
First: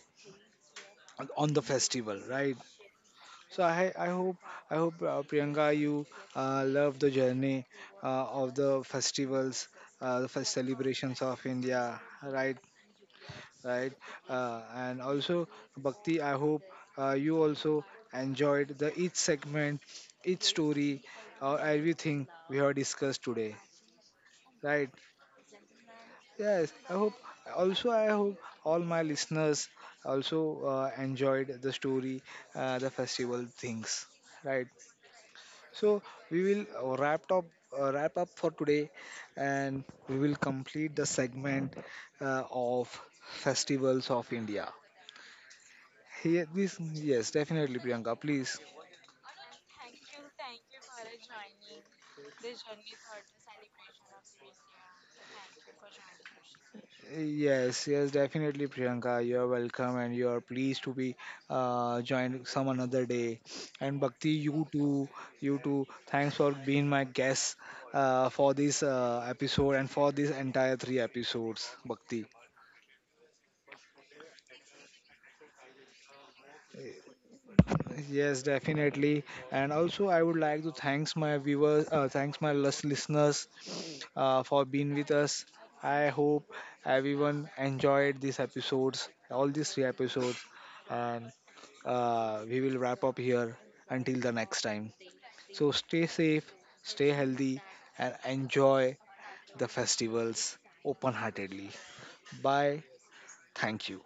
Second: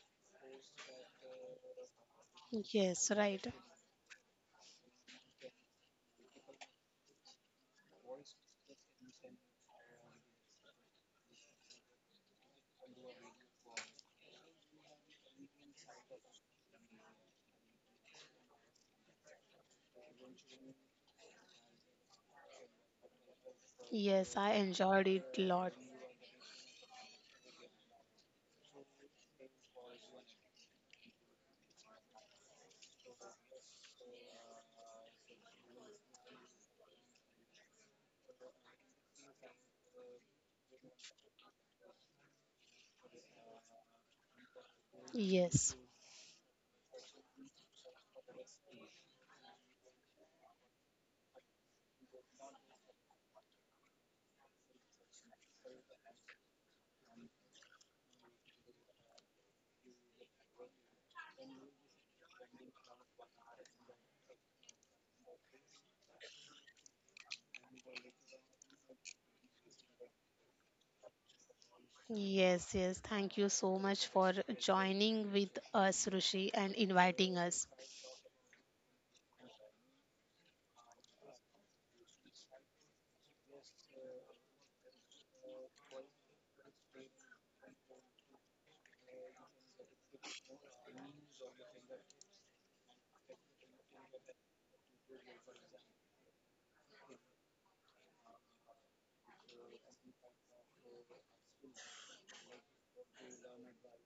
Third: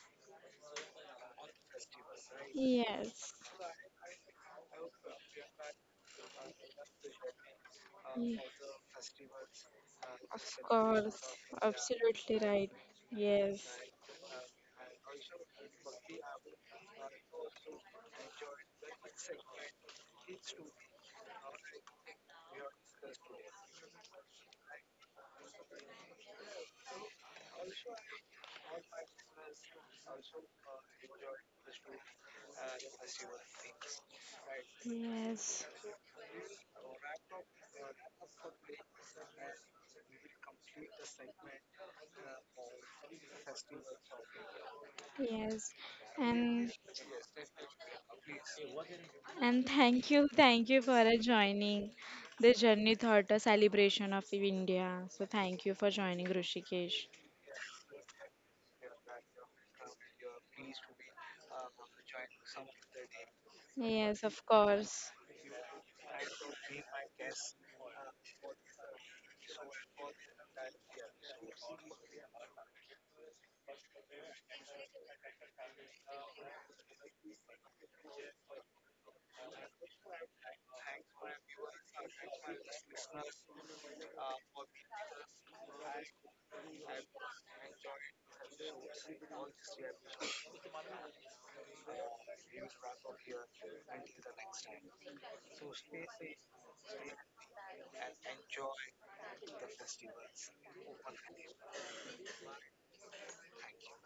Speaker 1: on the festival, right?
Speaker 3: Yes, right.
Speaker 1: So I hope, Priyanka, you love the journey
Speaker 2: Ye-
Speaker 1: of the festivals, the
Speaker 2: Of
Speaker 1: first celebrations
Speaker 2: course,
Speaker 1: of India,
Speaker 2: absolutely
Speaker 1: right
Speaker 2: right. Yes,
Speaker 1: right? And also, Bhakti, I hope you also enjoyed the each segment, each story, or everything we have discussed today,
Speaker 3: Yes, I
Speaker 1: right?
Speaker 3: enjoyed it a lot.
Speaker 1: Yes, I hope. Also, I hope all my listeners also enjoyed the story, the festival things, right?
Speaker 2: yes,
Speaker 1: So we will wrap up. Wrap up for today and we will complete the segment of festivals of India.
Speaker 2: yes.
Speaker 3: Yes,
Speaker 2: And
Speaker 1: Yes, definitely, Priyanka. Please,
Speaker 2: And thank you for joining the Journey Thought a celebration of India. So thank you for joining Rushikesh.
Speaker 1: yes, yes, definitely, Priyanka. You're welcome, and you're pleased to be joined some another day. And
Speaker 2: Yes,
Speaker 1: Bhakti,
Speaker 2: of
Speaker 1: you too,
Speaker 2: course.
Speaker 1: you too. Thanks for being my guest for this episode and for this entire three episodes, Bhakti.
Speaker 3: yes, yes. Thank you so much for joining with us, Rushi, and inviting us.
Speaker 1: Yes, definitely. And also, I would like to thanks my viewers, thanks my listeners for being with us. I hope everyone enjoyed these episodes, all these three episodes, and we will wrap up here until the next time. So stay safe, stay healthy, and enjoy the festivals open heartedly. Bye. Thank you.